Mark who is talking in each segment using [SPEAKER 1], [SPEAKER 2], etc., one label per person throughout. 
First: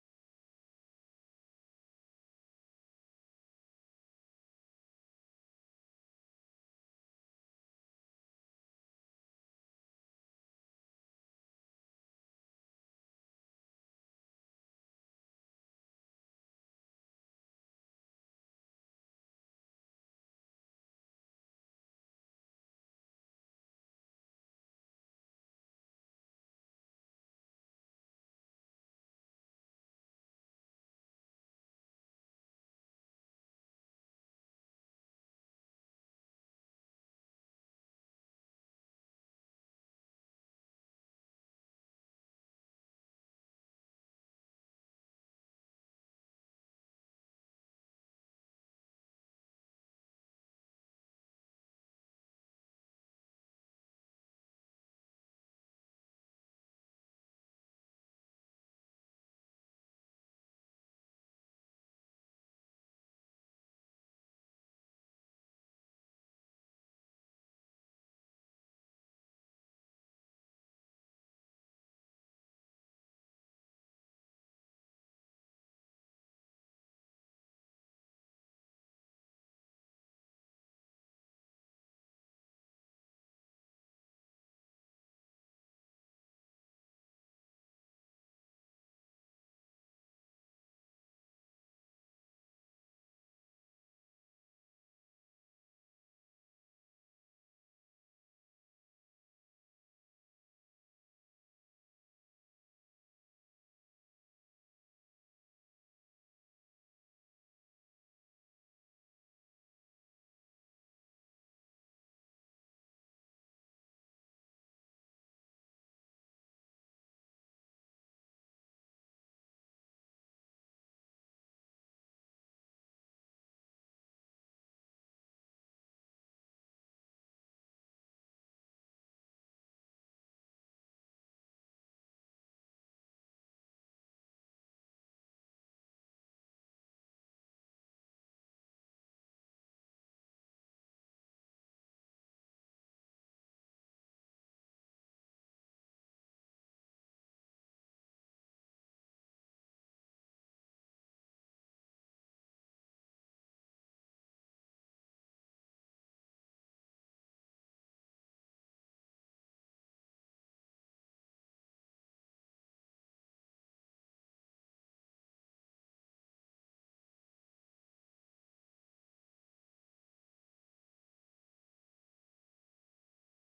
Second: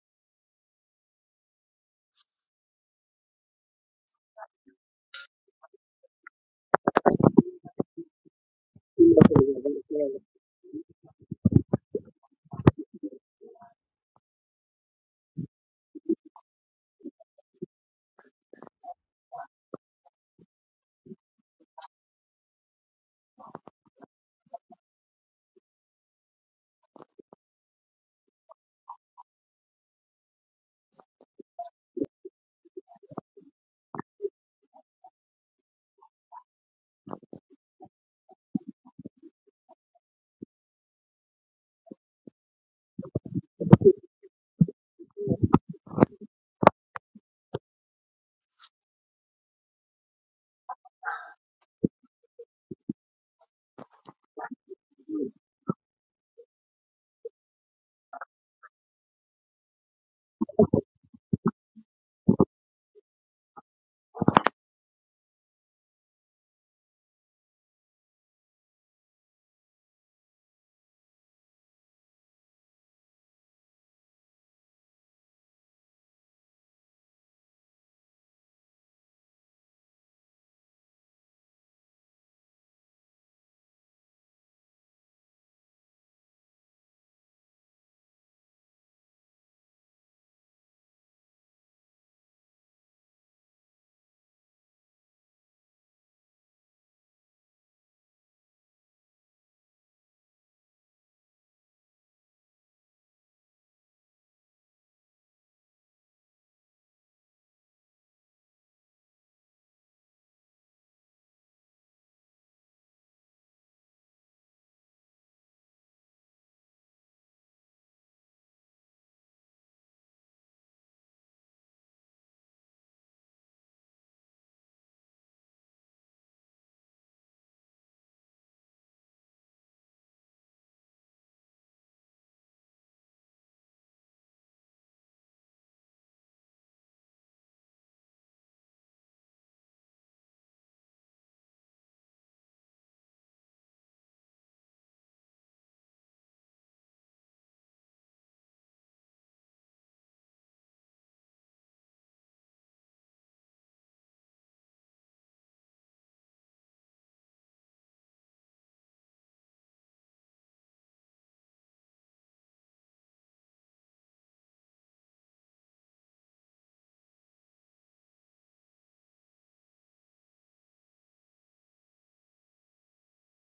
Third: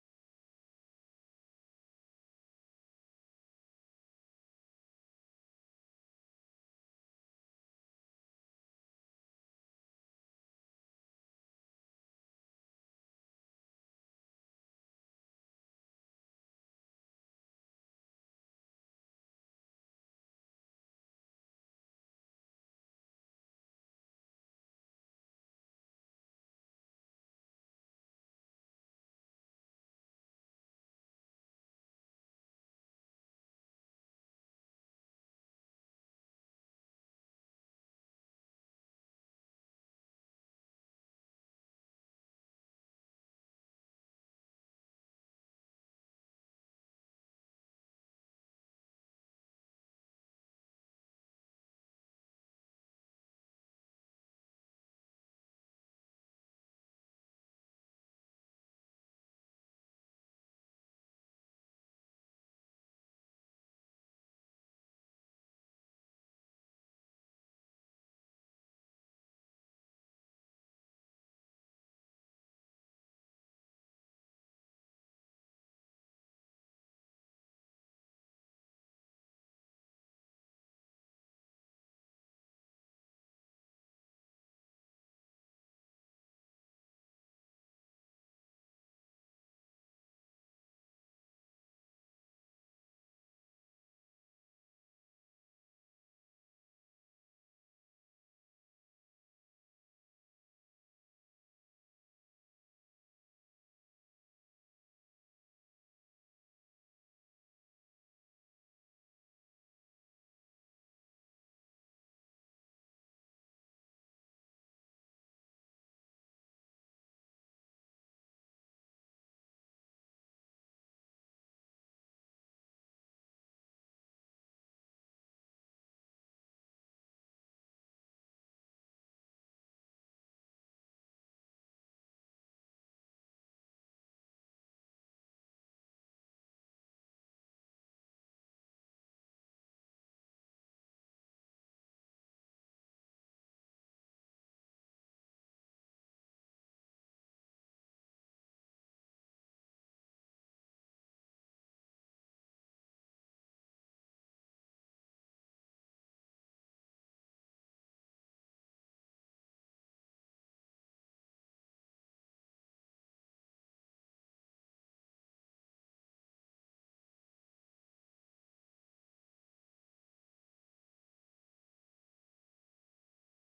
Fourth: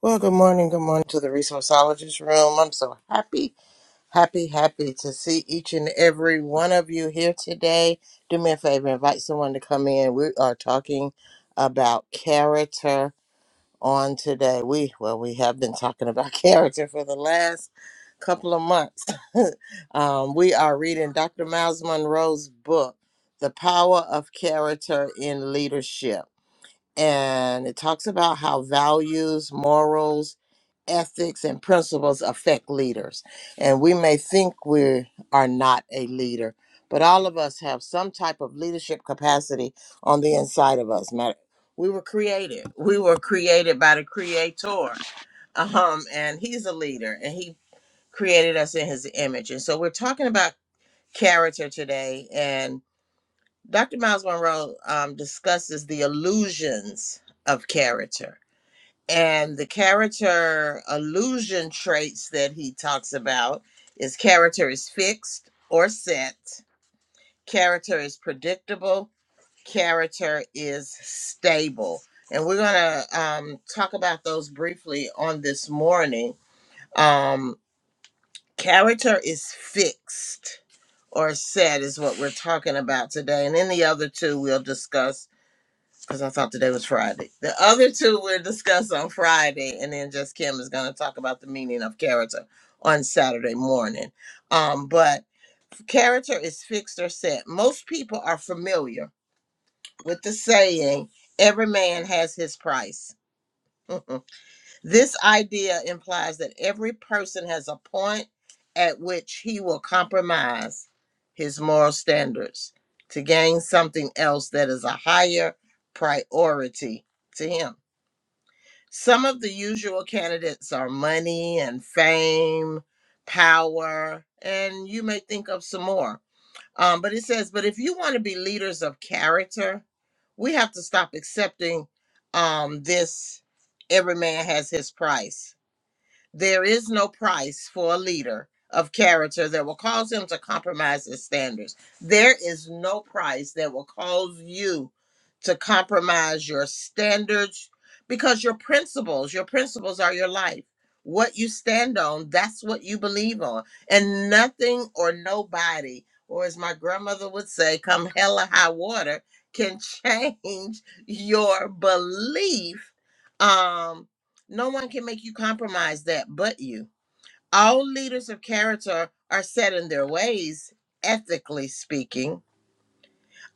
[SPEAKER 1] Well, good morning. Good morning to the resourceologist room. I'm so happy, happy, happy to see each and every one of you here today. Do me a favor, invite someone to come in. We are talking about character on today. We, well, we have been talking about character for the last couple of months. um, we are reading Dr. Miles Monroe's book, The Power of Character in Leadership. And it talks about how values, morals, ethics and principles affect leaders. And we may think we are not a leader, but all of us have some type of leadership capacity on the inside of us. Matter- We were created. We were created by the creator. Um, and he's a leader and he created us in his image. And so we're talking about character today. And Dr. Miles Monroe um, discusses the illusions of character and the character illusion traits that he talks about is character is fixed or set character is predictable character is stable and we're going to um, talk about those briefly on this morning um, character is fixed or set is what we're talking about today and then the other two we'll discuss because I thought today was Friday. The other two we'll discuss on Friday, and then just Kim is going to talk about the meaning of character on Saturday morning. Um, but character is fixed or set. Most people are familiar with the saying, every man has his price. this idea implies that every person has a point at which he will compromise his moral standards to gain something else that is a higher priority to him. Some of the usual candidates are money and fame, power, and you may think of some more. Um, but it says, but if you want to be leaders of character, we have to stop accepting um, this every man has his price there is no price for a leader of character that will cause him to compromise his standards. There is no price that will cause you to compromise your standards because your principles, your principles are your life. What you stand on, that's what you believe on. And nothing or nobody, or as my grandmother would say, come hell or high water, can change your belief. Um, no one can make you compromise that but you. All leaders of character are set in their ways, ethically speaking.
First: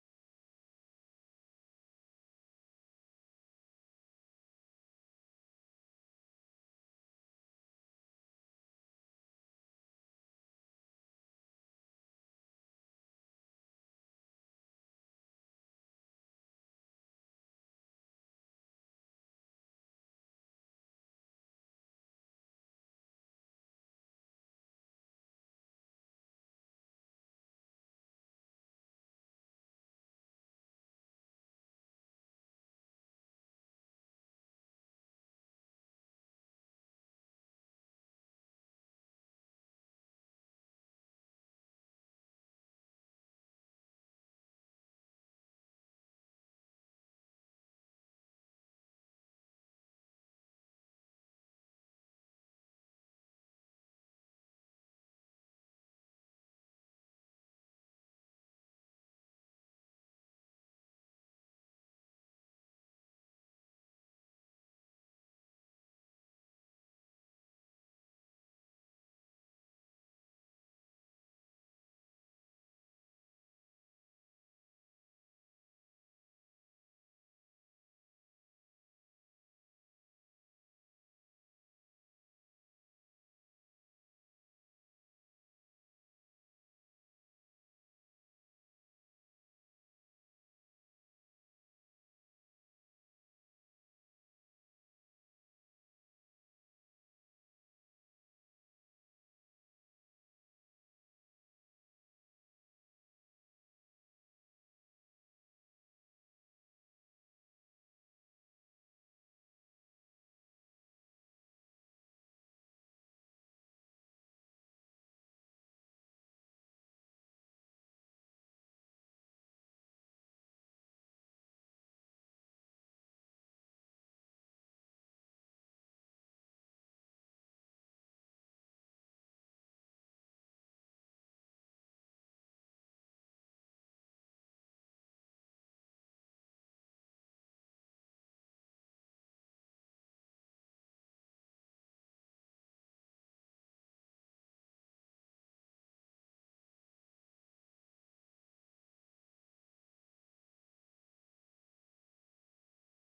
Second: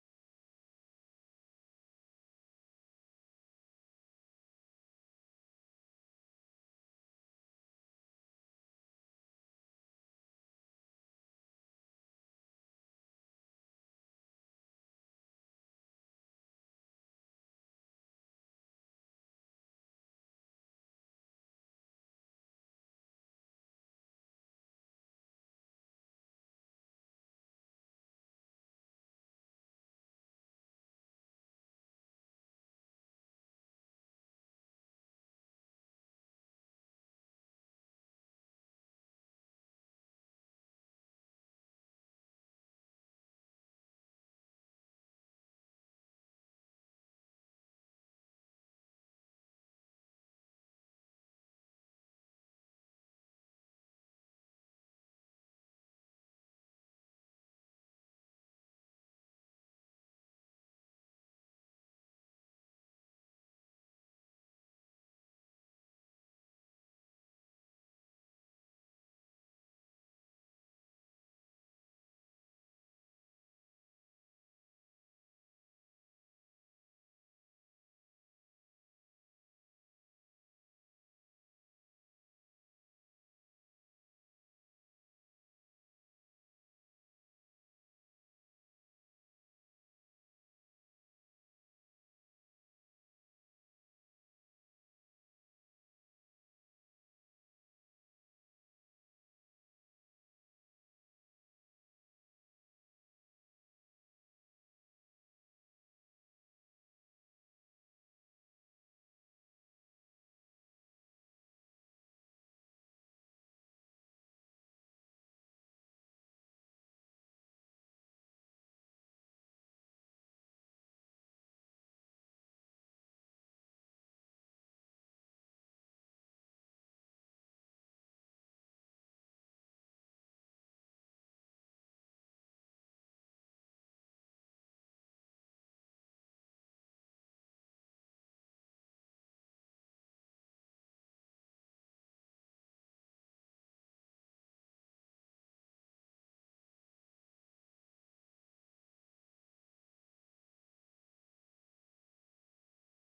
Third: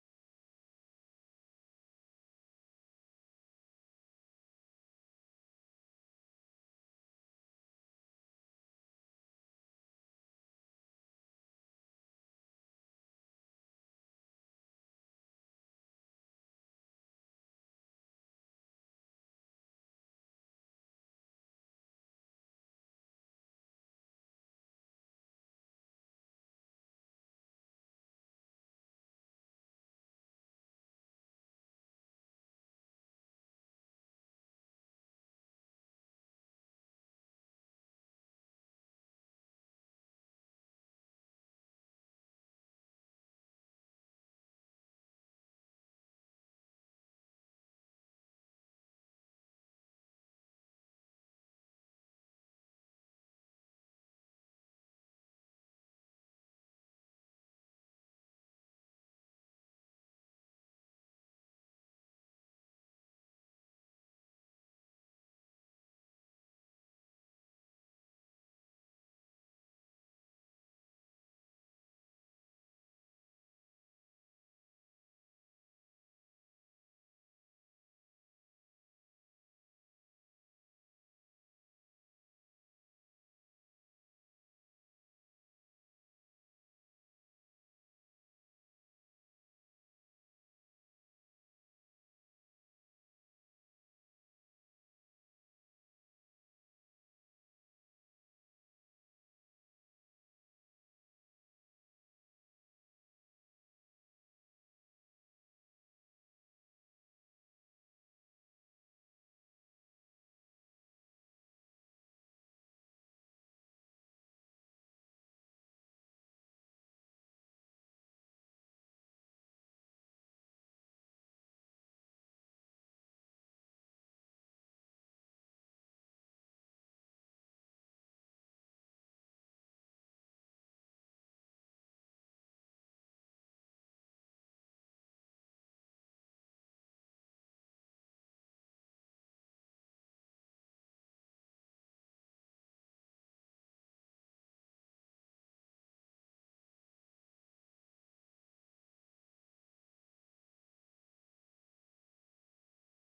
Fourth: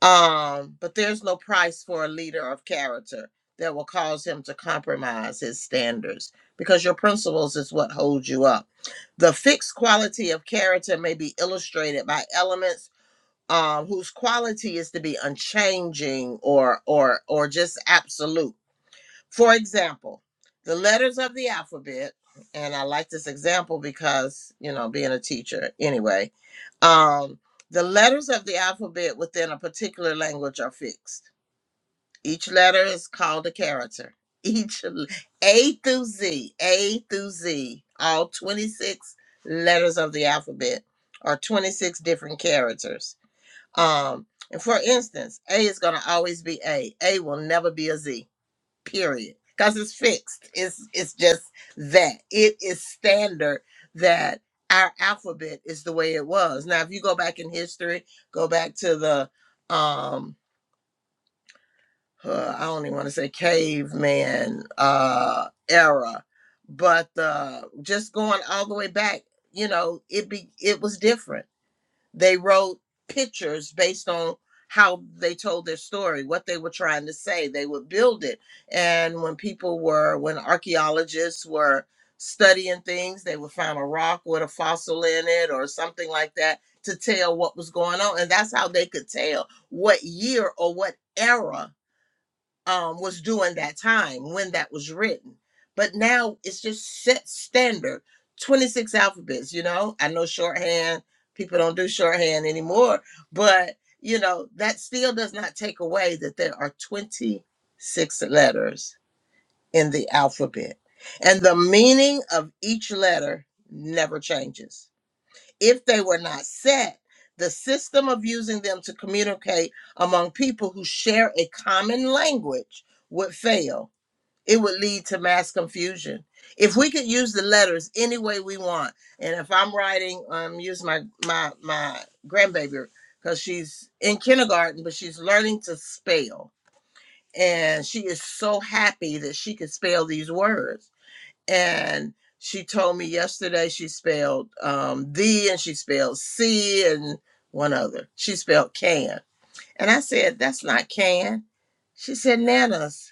[SPEAKER 1] Um, but there's no price for a leader of character that will cause him to compromise his standards because your principles is what holds you up. The fixed quality of character may be illustrated by elements um, whose quality is to be unchanging or or or just absolute for example, the letters of the alphabet, and I like this example because, you know, being a teacher anyway, um, the letters of the alphabet within a particular language are fixed. Each letter is called a character. Each l- A through Z, A through Z, all 26 letters of the alphabet are 26 different characters. Um, and for instance, A is going to always be A. A will never be a Z period because it's fixed it's it's just that it is standard that our alphabet is the way it was now if you go back in history go back to the um uh, i don't even want to say caveman uh era but uh just going all the way back you know it be it was different they wrote pictures based on how they told their story, what they were trying to say. They would build it. And when people were, when archaeologists were studying things, they would find a rock with a fossil in it or something like that to tell what was going on. And that's how they could tell what year or what era um, was doing that time when that was written. But now it's just set standard 26 alphabets, you know? I know shorthand, people don't do shorthand anymore, but you know, that still does not take away that there are 26 letters in the alphabet. And the meaning of each letter never changes if they were not set, the system of using them to communicate among people who share a common language would fail. It would lead to mass confusion. If we could use the letters any way we want, and if I'm writing, um, use my my my grandbaby because she's in kindergarten, but she's learning to spell, and she is so happy that she can spell these words and she told me yesterday she spelled um the and she spelled c and one other she spelled can and i said that's not can she said nanas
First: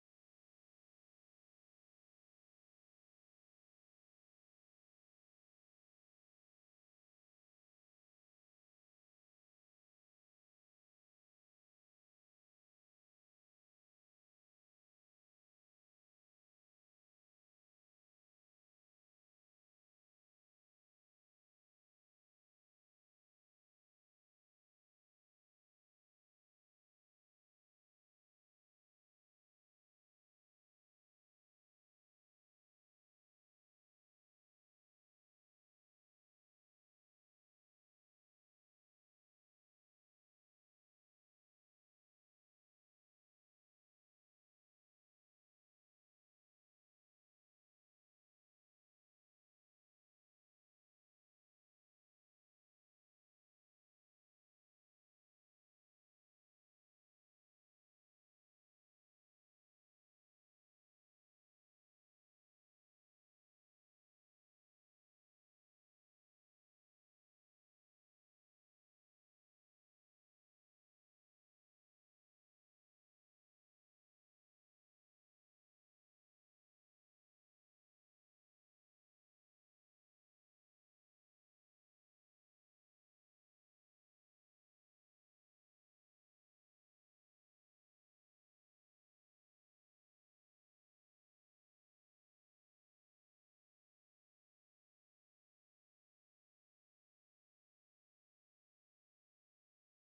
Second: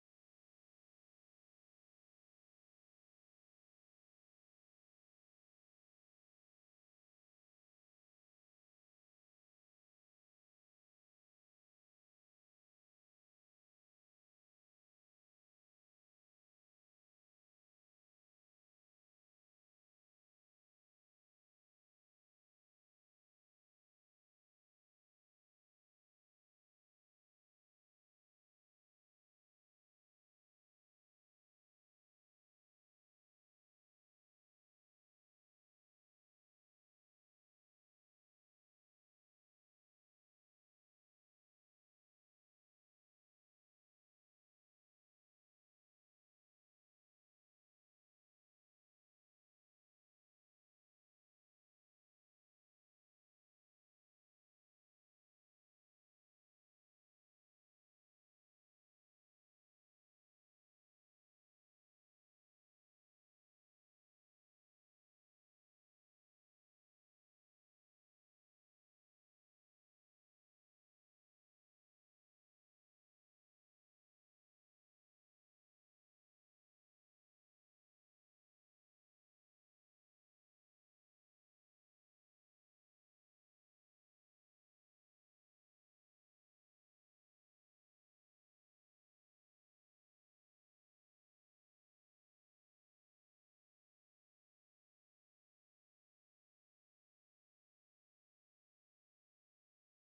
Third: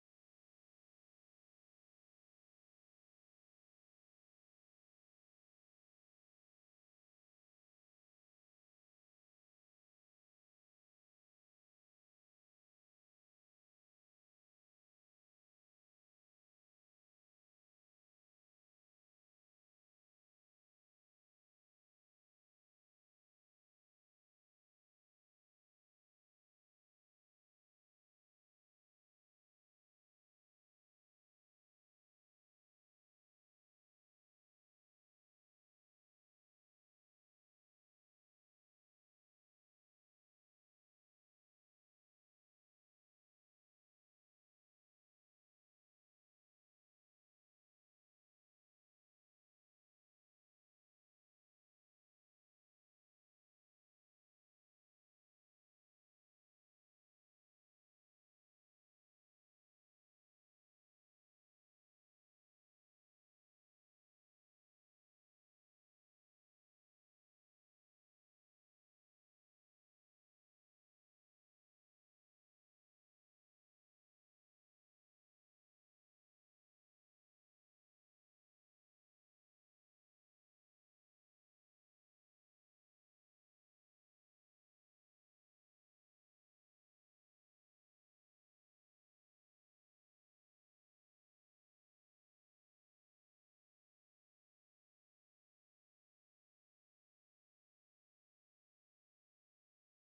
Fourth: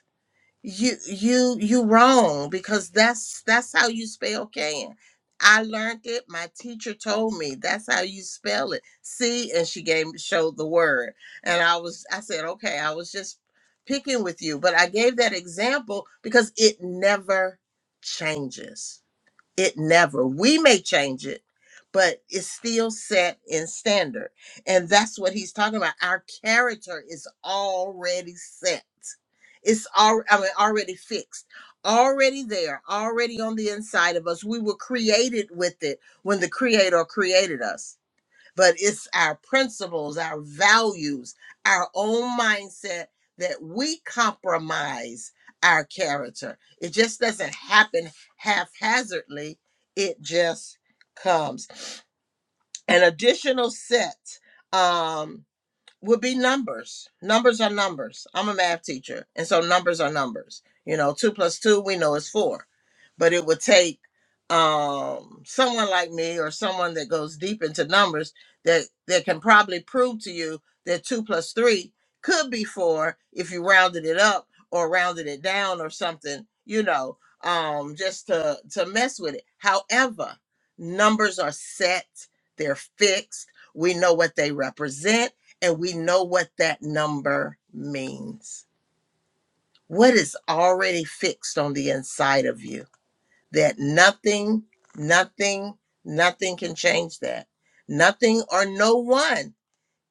[SPEAKER 1] you you you wrong because that's that's how you spell can i learned it my teacher told me that's how you spell it see and she gave showed the word and i was i said okay i was just picking with you but i gave that example because it never changes it never. We may change it, but it's still set in standard. And that's what he's talking about. Our character is already set. It's all I mean, already fixed, already there, already on the inside of us. We were created with it when the creator created us but it's our principles, our values, our own mindset that we compromise our character. It just doesn't happen haphazardly, it just comes. An additional set. um, would be numbers. Numbers are numbers. I'm a math teacher, and so numbers are numbers. You know, two plus two, we know is four. But it would take um someone like me or someone that goes deep into numbers that that can probably prove to you that two plus three could be four if you rounded it up or rounded it down or something, you know, um, just to to mess with it. However, numbers are set, they're fixed, we know what they represent and we know what that number means. What is already fixed on the inside of you that nothing, nothing, nothing can change that. Nothing or no one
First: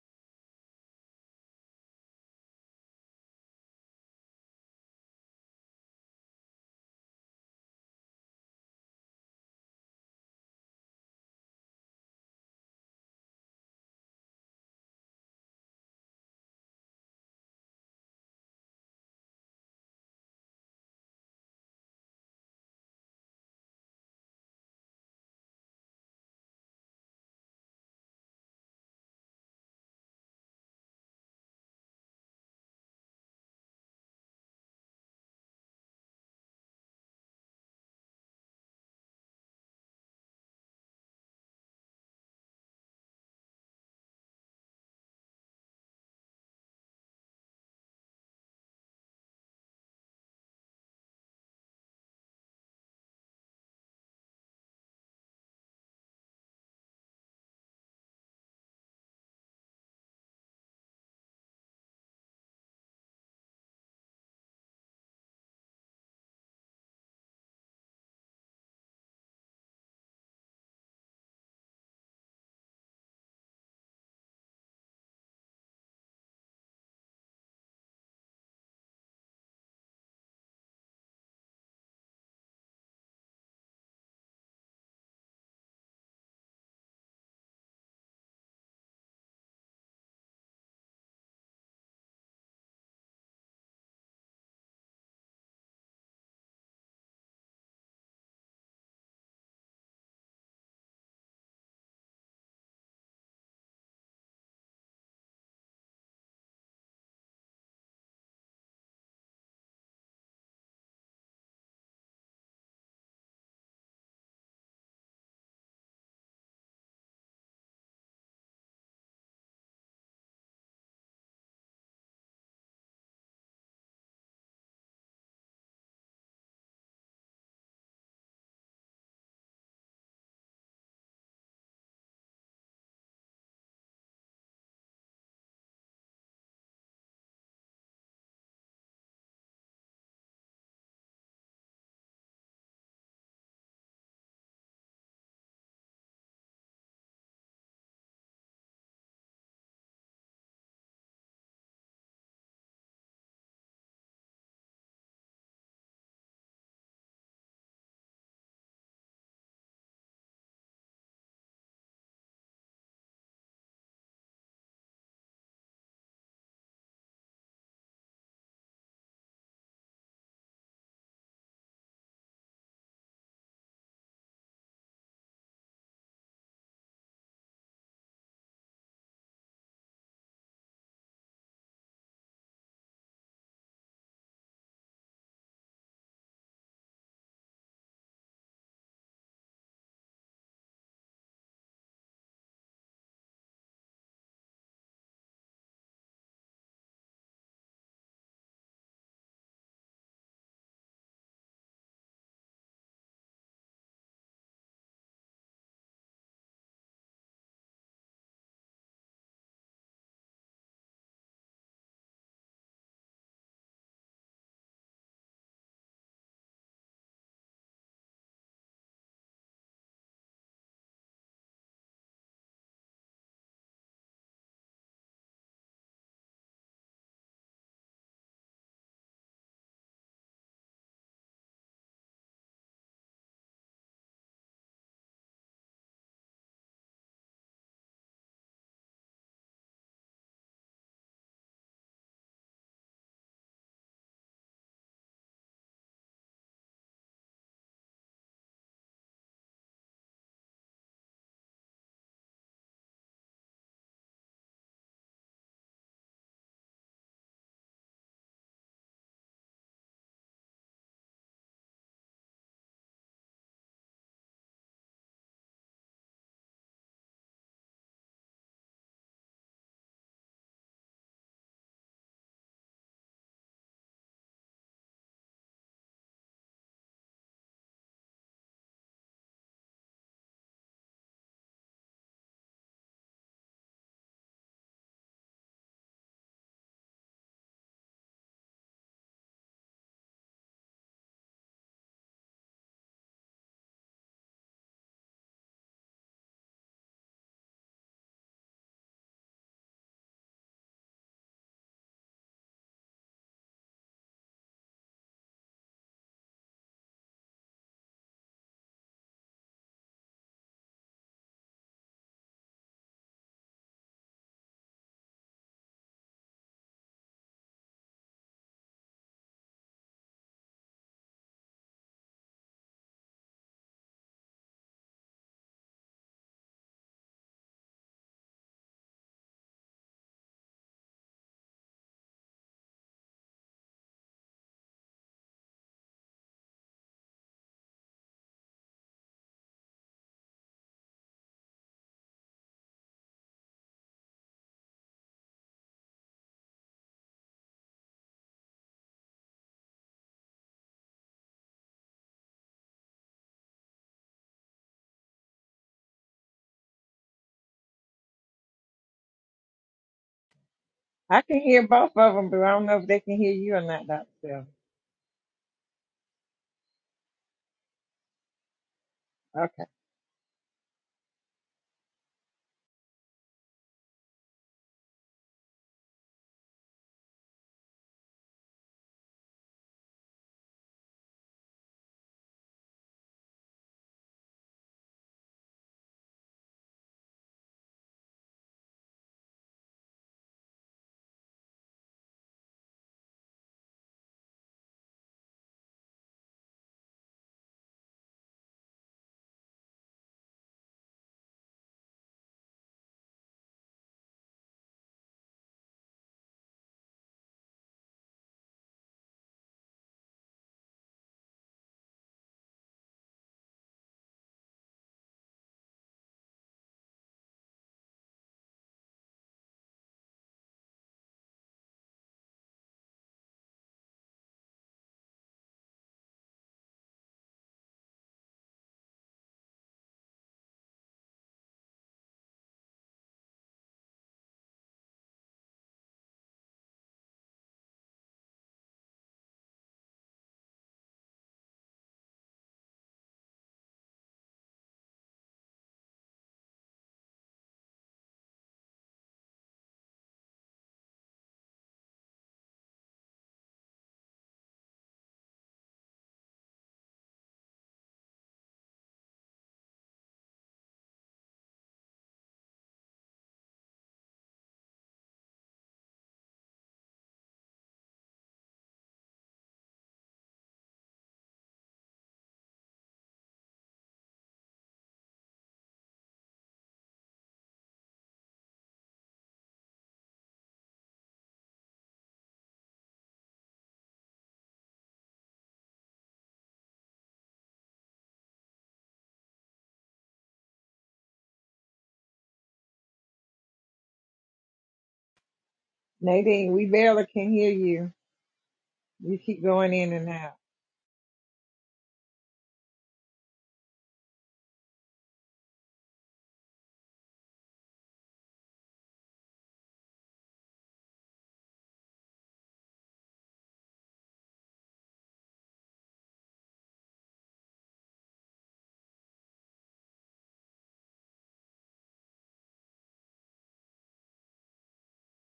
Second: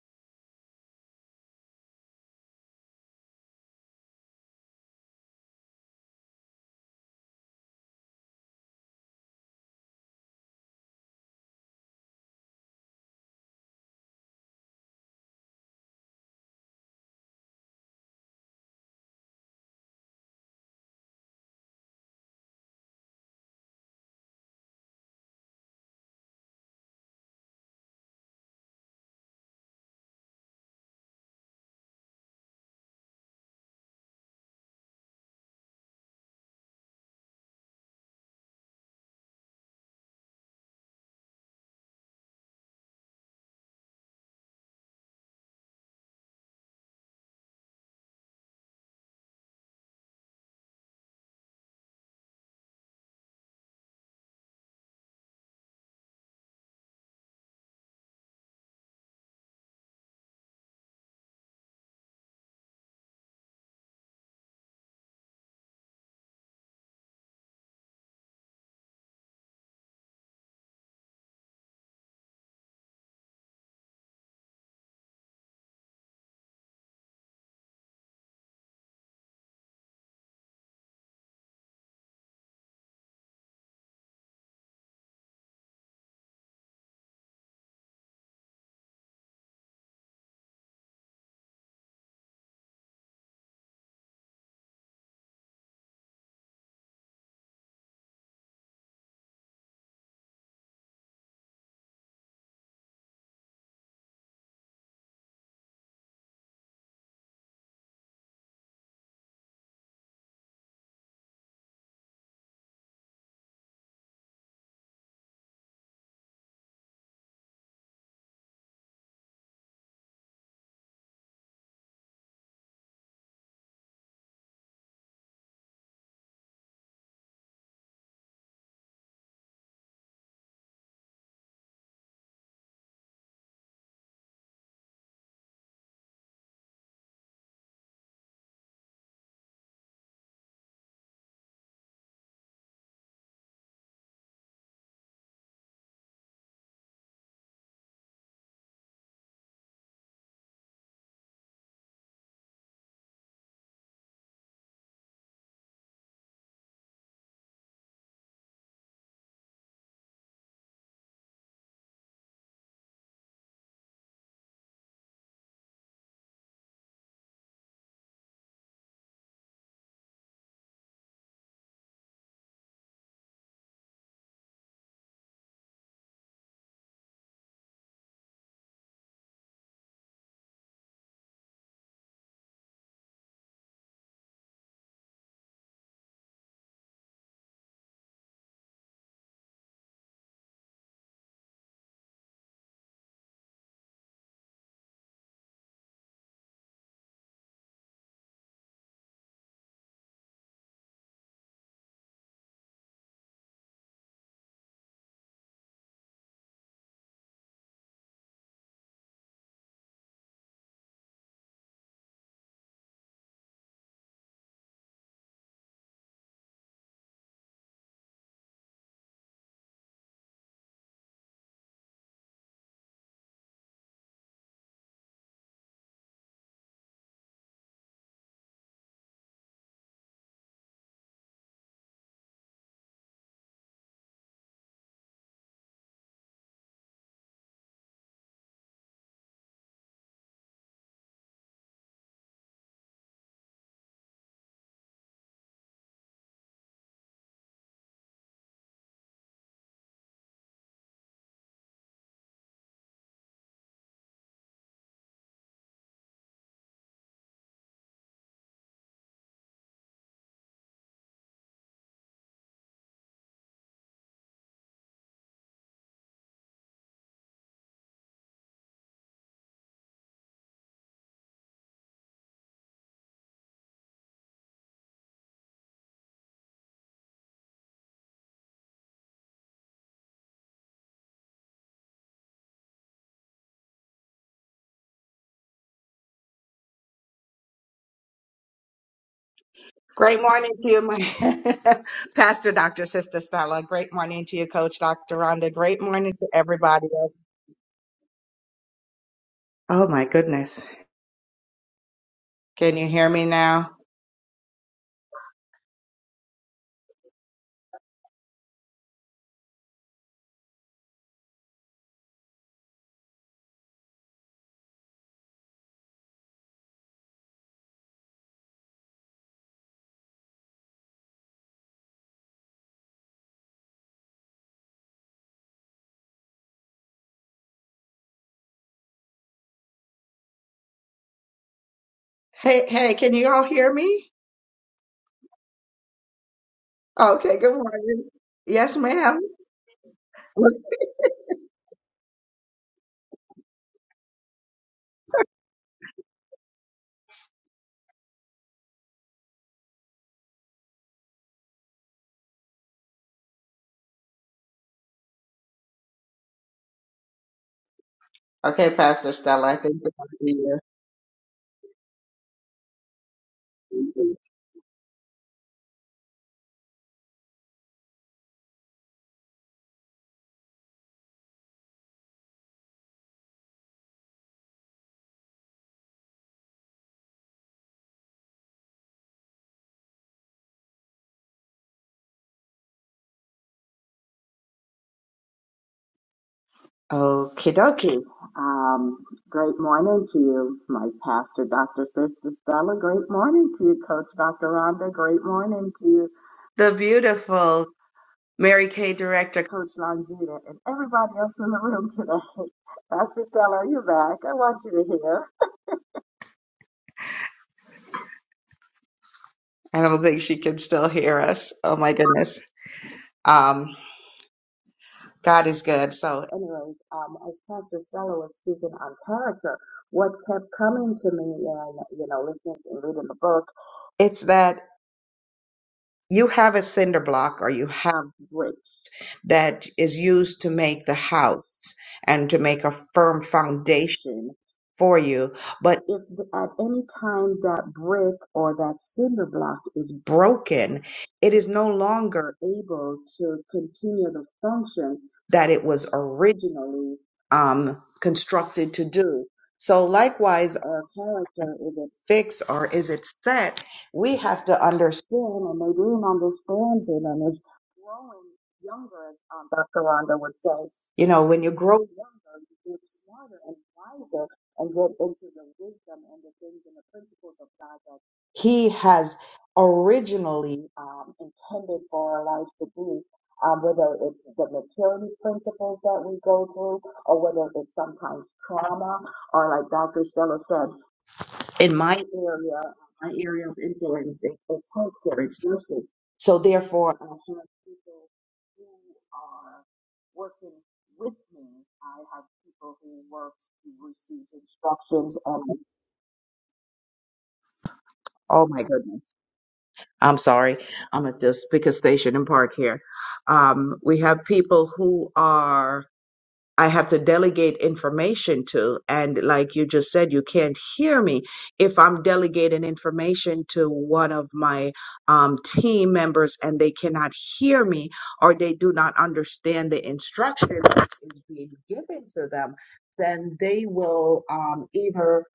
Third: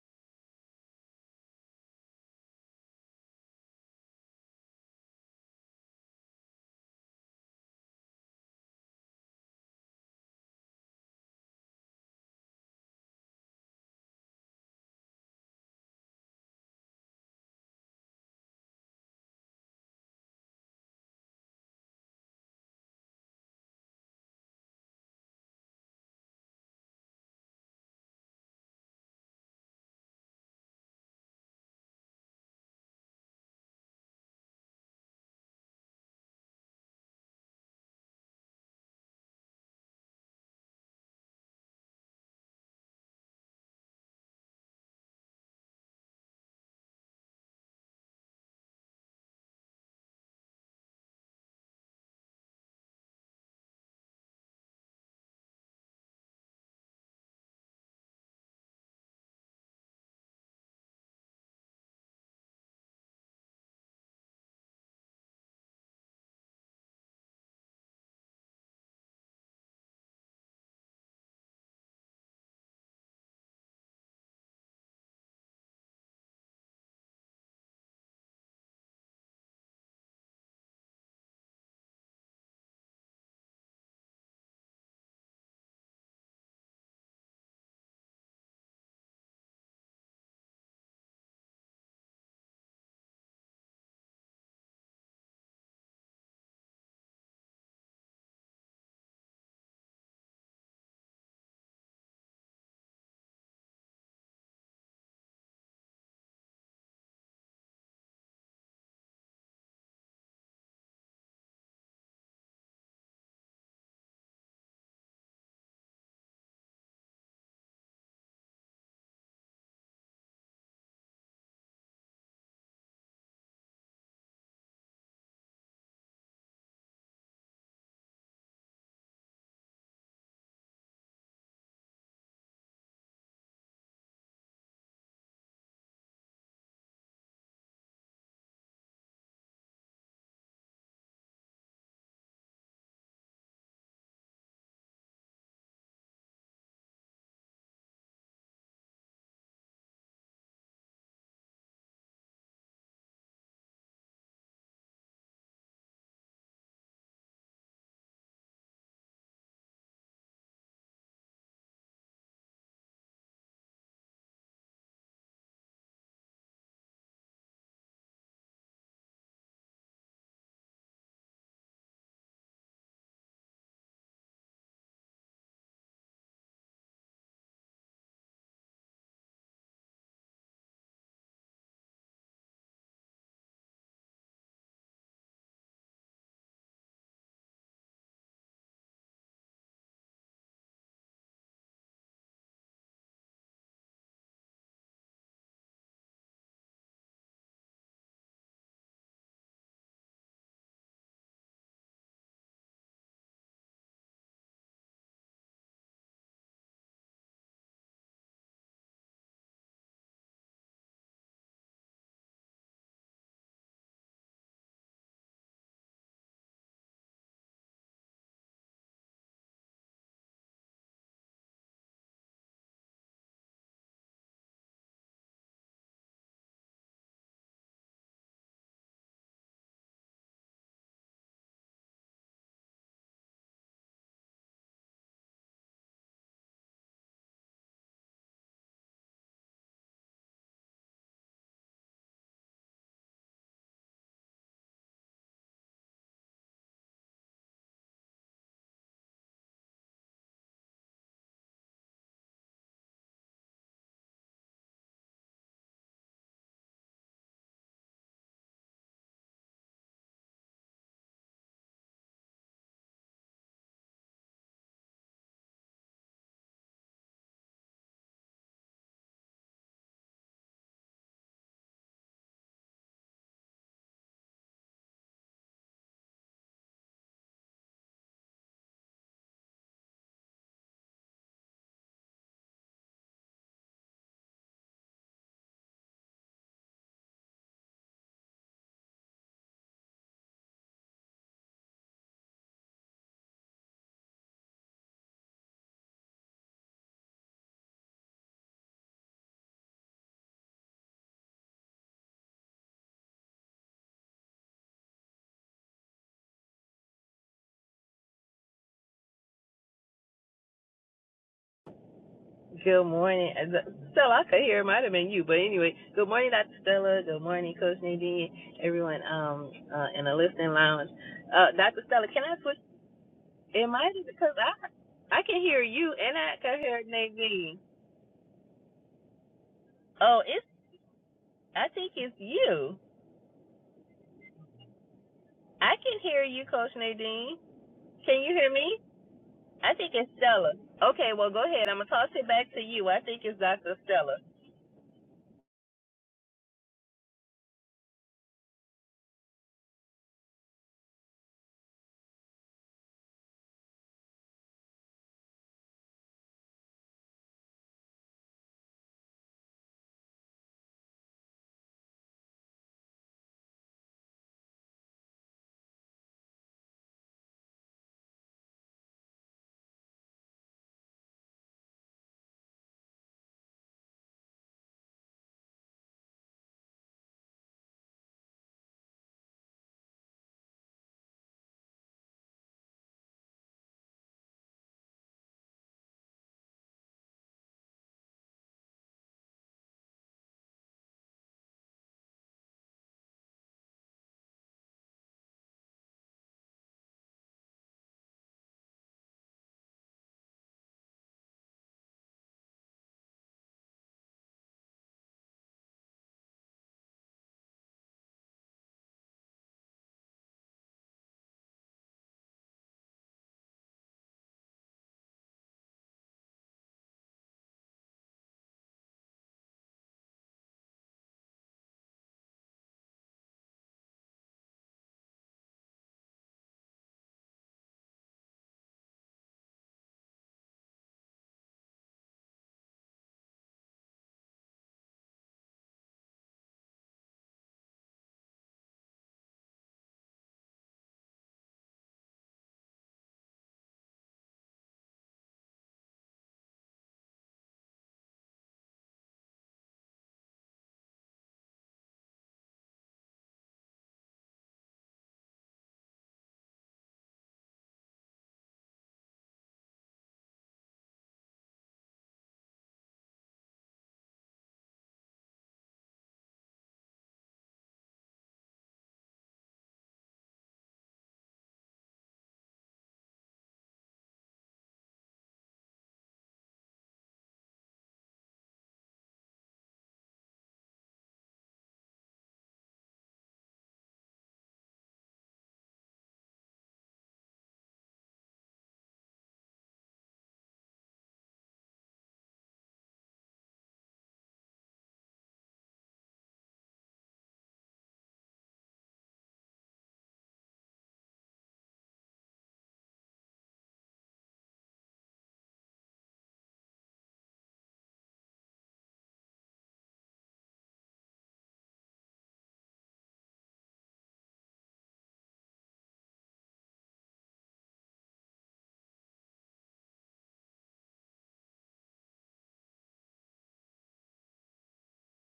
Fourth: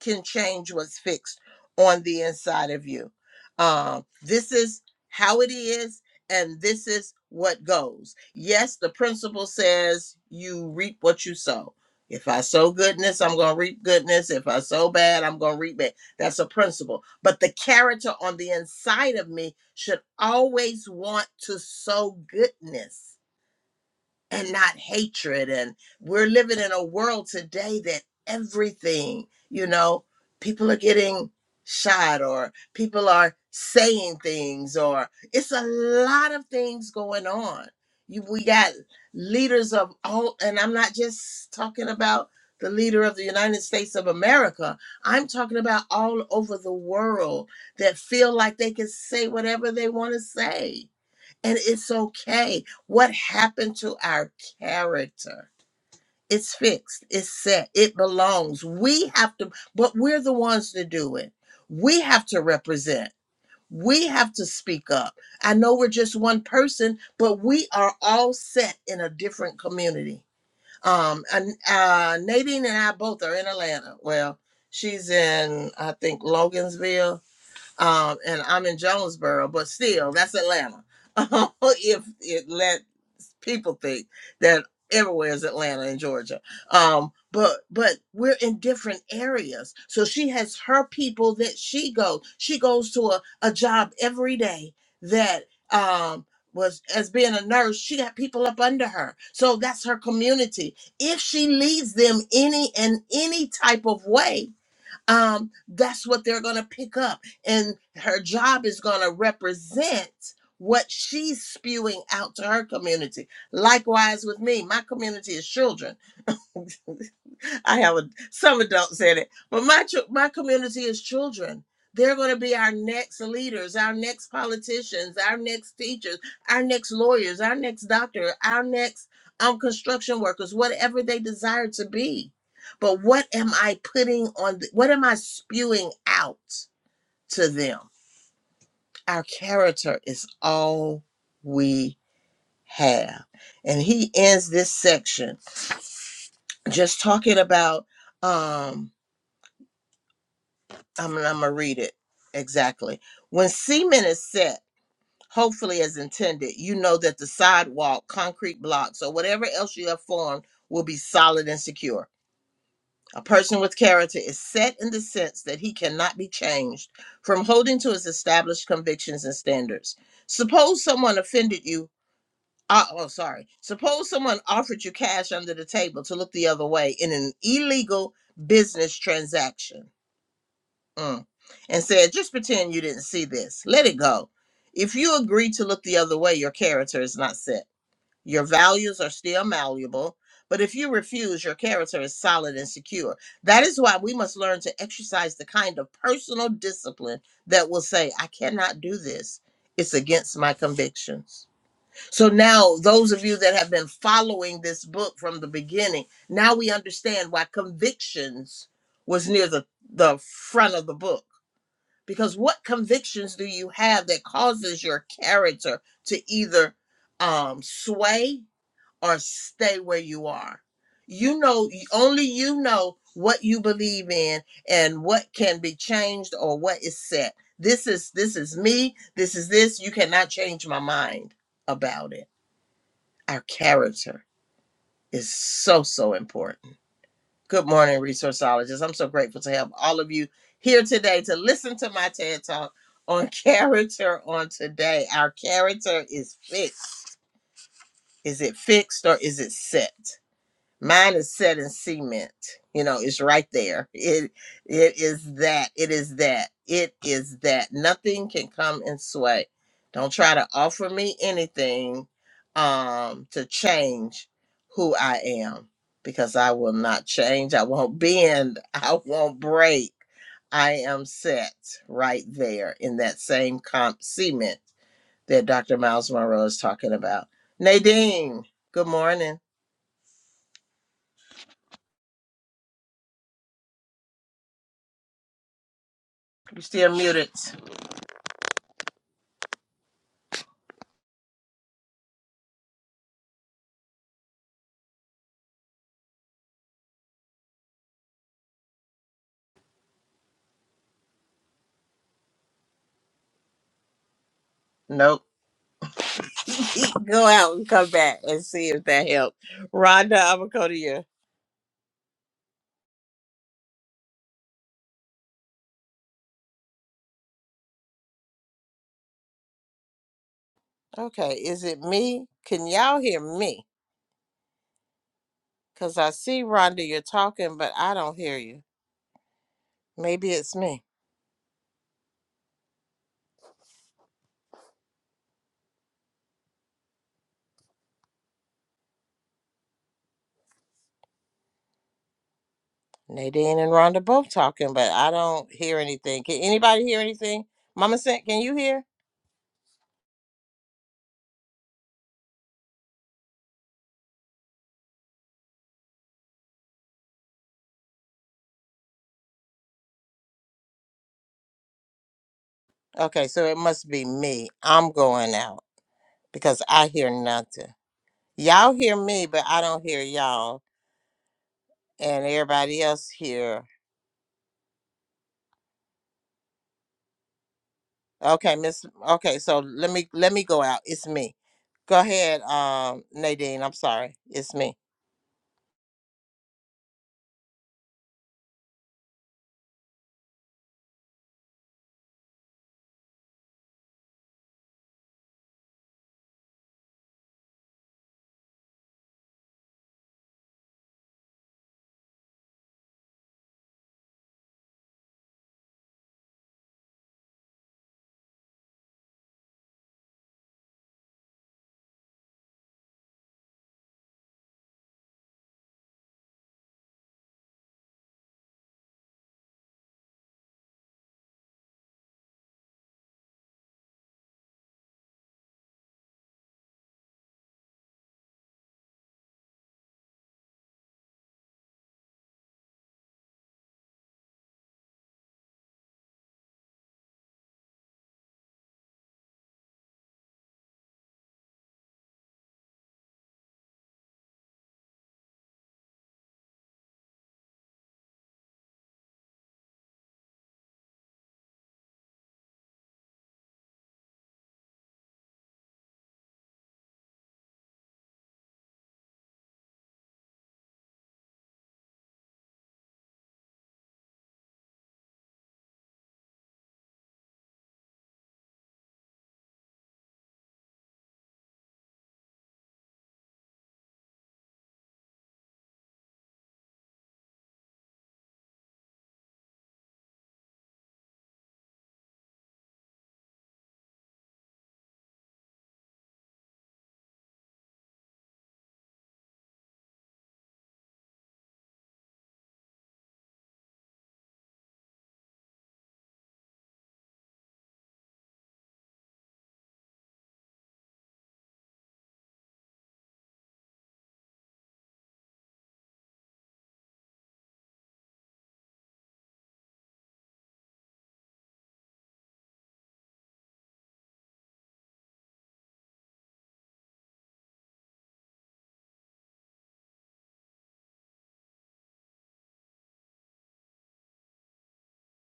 [SPEAKER 1] can change what's fixed on the inside of you. Um, this is how it is, and this is what goes. Yes, the principle says you reap what you sow. If I sow goodness, I'm going to reap goodness. If I sow bad, I'm going to reap bad. That's a principle. But the character on the inside of me should always want to sow goodness and not hatred. And we're living in a world today that everything, you know, people are getting shot or people are saying things or it's a lot of things going on. You, we got leaders of all, and I'm not just talking about the leader of the United States of America. I'm talking about all over the world that feel like they can say whatever they want to say and it's okay. What happened to our character? It's fixed, it's set, it belongs. We have to, but we're the ones to do it. We have to represent, we have to speak up. I know we're just one person, but we are all set in a different community. Um, and uh, Nadine and I both are in Atlanta. Well, she's in, I think, Logan'sville um, and I'm in Jonesboro, but still, that's Atlanta. if it let people think that everywhere is Atlanta in Georgia, um, but but we're in different areas. So she has her people that she goes. She goes to a, a job every day that um was as being a nurse she got people up under her so that's her community if she leads them any in any type of way um, that's what they're going to pick up. And her job is going to represent what she's spewing out to her community. Likewise with me, my community is children. I have a, some adults in it, but my chil- my community is children. They're going to be our next leaders, our next politicians, our next teachers, our next lawyers, our next doctor, our next um, construction workers, whatever they desire to be. But what am I putting on? th- what am I spewing out to them? Our character is all we have, and he ends this section just talking about um I'm, I'm gonna read it exactly. When cement is set, hopefully as intended, you know that the sidewalk, concrete blocks, or whatever else you have formed will be solid and secure. A person with character is set in the sense that he cannot be changed from holding to his established convictions and standards. Suppose someone offended you. Uh, oh, sorry. Suppose someone offered you cash under the table to look the other way in an illegal business transaction mm, and said, Just pretend you didn't see this. Let it go. If you agree to look the other way, your character is not set. Your values are still malleable. But if you refuse, your character is solid and secure. That is why we must learn to exercise the kind of personal discipline that will say, I cannot do this. It's against my convictions. So now, those of you that have been following this book from the beginning, now we understand why convictions was near the, the front of the book because what convictions do you have that causes your character to either um, sway or stay where you are you know only you know what you believe in and what can be changed or what is set this is this is me this is this you cannot change my mind about it our character is so so important Good morning, resourceologists. I'm so grateful to have all of you here today to listen to my TED Talk on character on today. Our character is fixed. Is it fixed or is it set? mine is set in cement you know it's right there it it is that it is that it is that nothing can come and sway don't try to offer me anything um to change who i am because i will not change i won't bend i won't break i am set right there in that same comp cement that dr miles monroe is talking about nadine good morning you still muted
[SPEAKER 2] Great morning to you, my Pastor Dr. Sister Stella. Great morning to you, Coach Dr. Rhonda. Great morning to everybody. else. Oh my goodness. Can you hear me now?
[SPEAKER 1] Nope. Eat, Go out and come back and see if that helps. Rhonda, I'm gonna go to you.
[SPEAKER 3] Good morning. Uh, Stella, I could hear it might have been you, but anyway, good morning, Dr. Stella. Good morning, Coach Nadine, everyone um uh, in the listening lounge.
[SPEAKER 1] Okay,
[SPEAKER 3] Uh,
[SPEAKER 1] is it
[SPEAKER 3] Dr. Stella, can
[SPEAKER 1] me?
[SPEAKER 3] I switch?
[SPEAKER 1] Can y'all hear me?
[SPEAKER 3] It might be because I I can hear you
[SPEAKER 1] Cause I
[SPEAKER 3] and I
[SPEAKER 1] see
[SPEAKER 3] can hear
[SPEAKER 1] Rhonda, you're talking,
[SPEAKER 3] Nadine.
[SPEAKER 1] but I don't hear you.
[SPEAKER 3] Oh,
[SPEAKER 1] Maybe
[SPEAKER 3] it's
[SPEAKER 1] it's me.
[SPEAKER 3] I think it's
[SPEAKER 2] Hey,
[SPEAKER 3] you.
[SPEAKER 2] hey, can you all hear me?
[SPEAKER 3] I can hear you, Coach
[SPEAKER 2] Okay,
[SPEAKER 3] Nadine.
[SPEAKER 2] good morning.
[SPEAKER 3] Can you hear
[SPEAKER 2] Yes,
[SPEAKER 3] me?
[SPEAKER 2] ma'am.
[SPEAKER 3] I think it's Stella. Okay, well go ahead. I'm gonna toss it back to you. I think it's
[SPEAKER 1] Nadine and
[SPEAKER 3] Dr.
[SPEAKER 1] Rhonda
[SPEAKER 3] Stella.
[SPEAKER 1] both talking, but I don't hear anything. Can anybody hear anything? Mama sent, can you hear?
[SPEAKER 2] Okay, Pastor Stella, I think it's on to
[SPEAKER 4] I can hear both of them, but I don't know if they can
[SPEAKER 1] Okay,
[SPEAKER 4] hear
[SPEAKER 1] so
[SPEAKER 4] you
[SPEAKER 1] it
[SPEAKER 4] or not,
[SPEAKER 1] must be
[SPEAKER 4] Dr.
[SPEAKER 2] you.
[SPEAKER 4] Phil.
[SPEAKER 1] me. I'm going out because I hear nothing. Y'all hear me, but I
[SPEAKER 4] Okay.
[SPEAKER 1] don't hear y'all. And everybody else here Okay, Miss. Okay, so let me let me go out. It's me. Go ahead, um, Nadine. I'm sorry. It's me.
[SPEAKER 2] Okie dokie. Um, great morning to you, my pastor, Dr. Sister Stella. Great morning to you, Coach Dr. Rhonda. Great morning to you, the beautiful Mary Kay director Coach Longita and everybody else in the room today. Pastor Stella, you are back? I want you to hear. I don't think she can still hear us. Oh my goodness. Um, God is good. So, anyways, um, as Pastor Stella was speaking on character, what kept coming to me and you know listening and reading the book, it's that. you have a cinder block or you have bricks that is used to make the house and to make a firm foundation for you. But if th- at any time that brick or that cinder block is broken, it is no longer able to continue the function that it was originally um, constructed to do. So likewise, our character, is it fixed or is it set? We have to understand, and they didn't understand it, and it's growing younger, as um, Dr. Rhonda would say. You know, when you grow younger, you get smarter and wiser and get into the wisdom and the things and the principles of God that He has originally um, intended for our life to be. Um, whether it's the maturity principles that we go through, or whether it's sometimes trauma, or like Dr. Stella said, in my area, my area of influence, it, it's healthcare, it's nursing. So therefore, I have people who are working with me. I have people who work, who receives instructions, and
[SPEAKER 4] Nadine, we barely can hear you.
[SPEAKER 2] oh my goodness,
[SPEAKER 4] You keep going in and
[SPEAKER 2] I'm
[SPEAKER 4] out.
[SPEAKER 2] sorry, I'm at this biggest station in Park here. Um, we have people who are I have to delegate information to. And like you just said, you can't hear me if I'm delegating information to one of my um, team members and they cannot hear me or they do not understand the instruction that is being given to them, then they will um, either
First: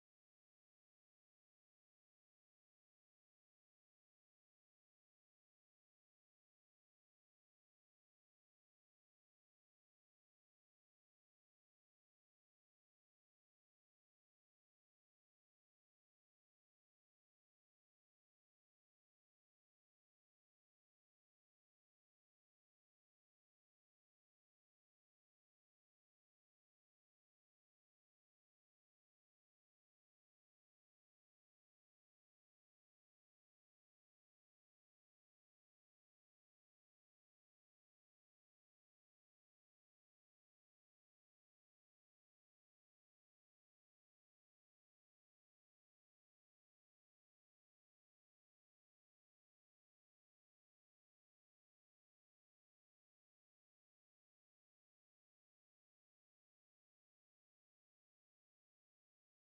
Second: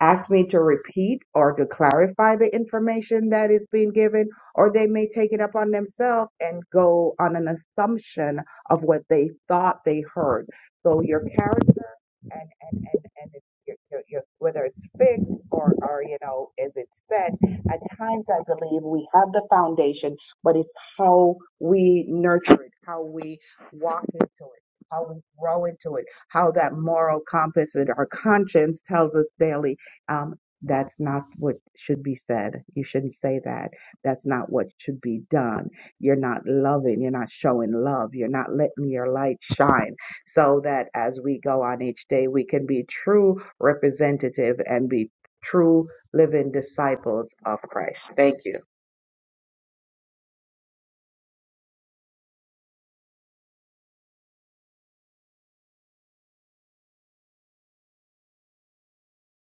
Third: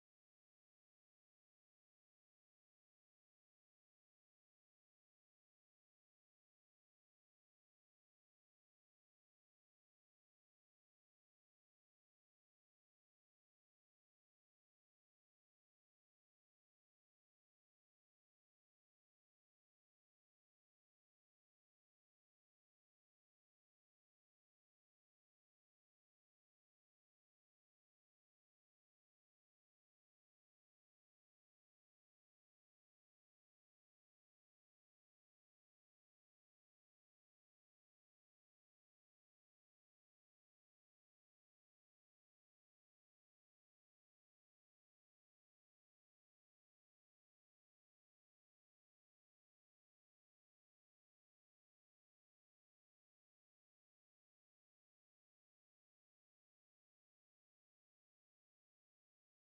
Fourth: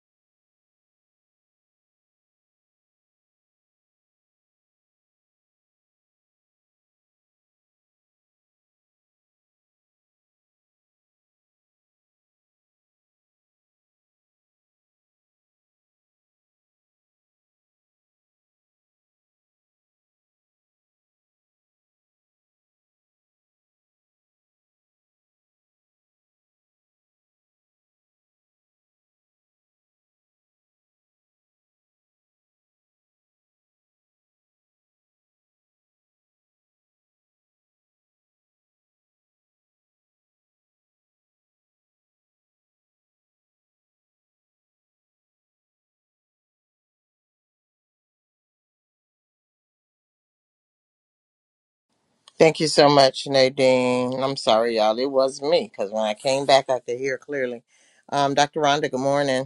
[SPEAKER 2] ask me to repeat or to clarify the information that is being given, or they may take it upon themselves and go on an assumption of what they thought they heard so your character and and and and it's your, your, your, whether it's fixed or or you know is it set. At times, I believe we have the foundation, but it's how we nurture it, how we walk into it, how we grow into it, how that moral compass that our conscience tells us daily. Um, that's not what should be said. You shouldn't say that. That's not what should be done you're not loving, you're not showing love, you're not letting your light shine so that as we go on each day, we can be true representative and be true living disciples of Christ. Thank you.
[SPEAKER 1] Thank you so much, Nadine. I'm sorry, y'all. It was me because when I came back, I could hear clearly. Um, Dr. Rhonda. Good morning.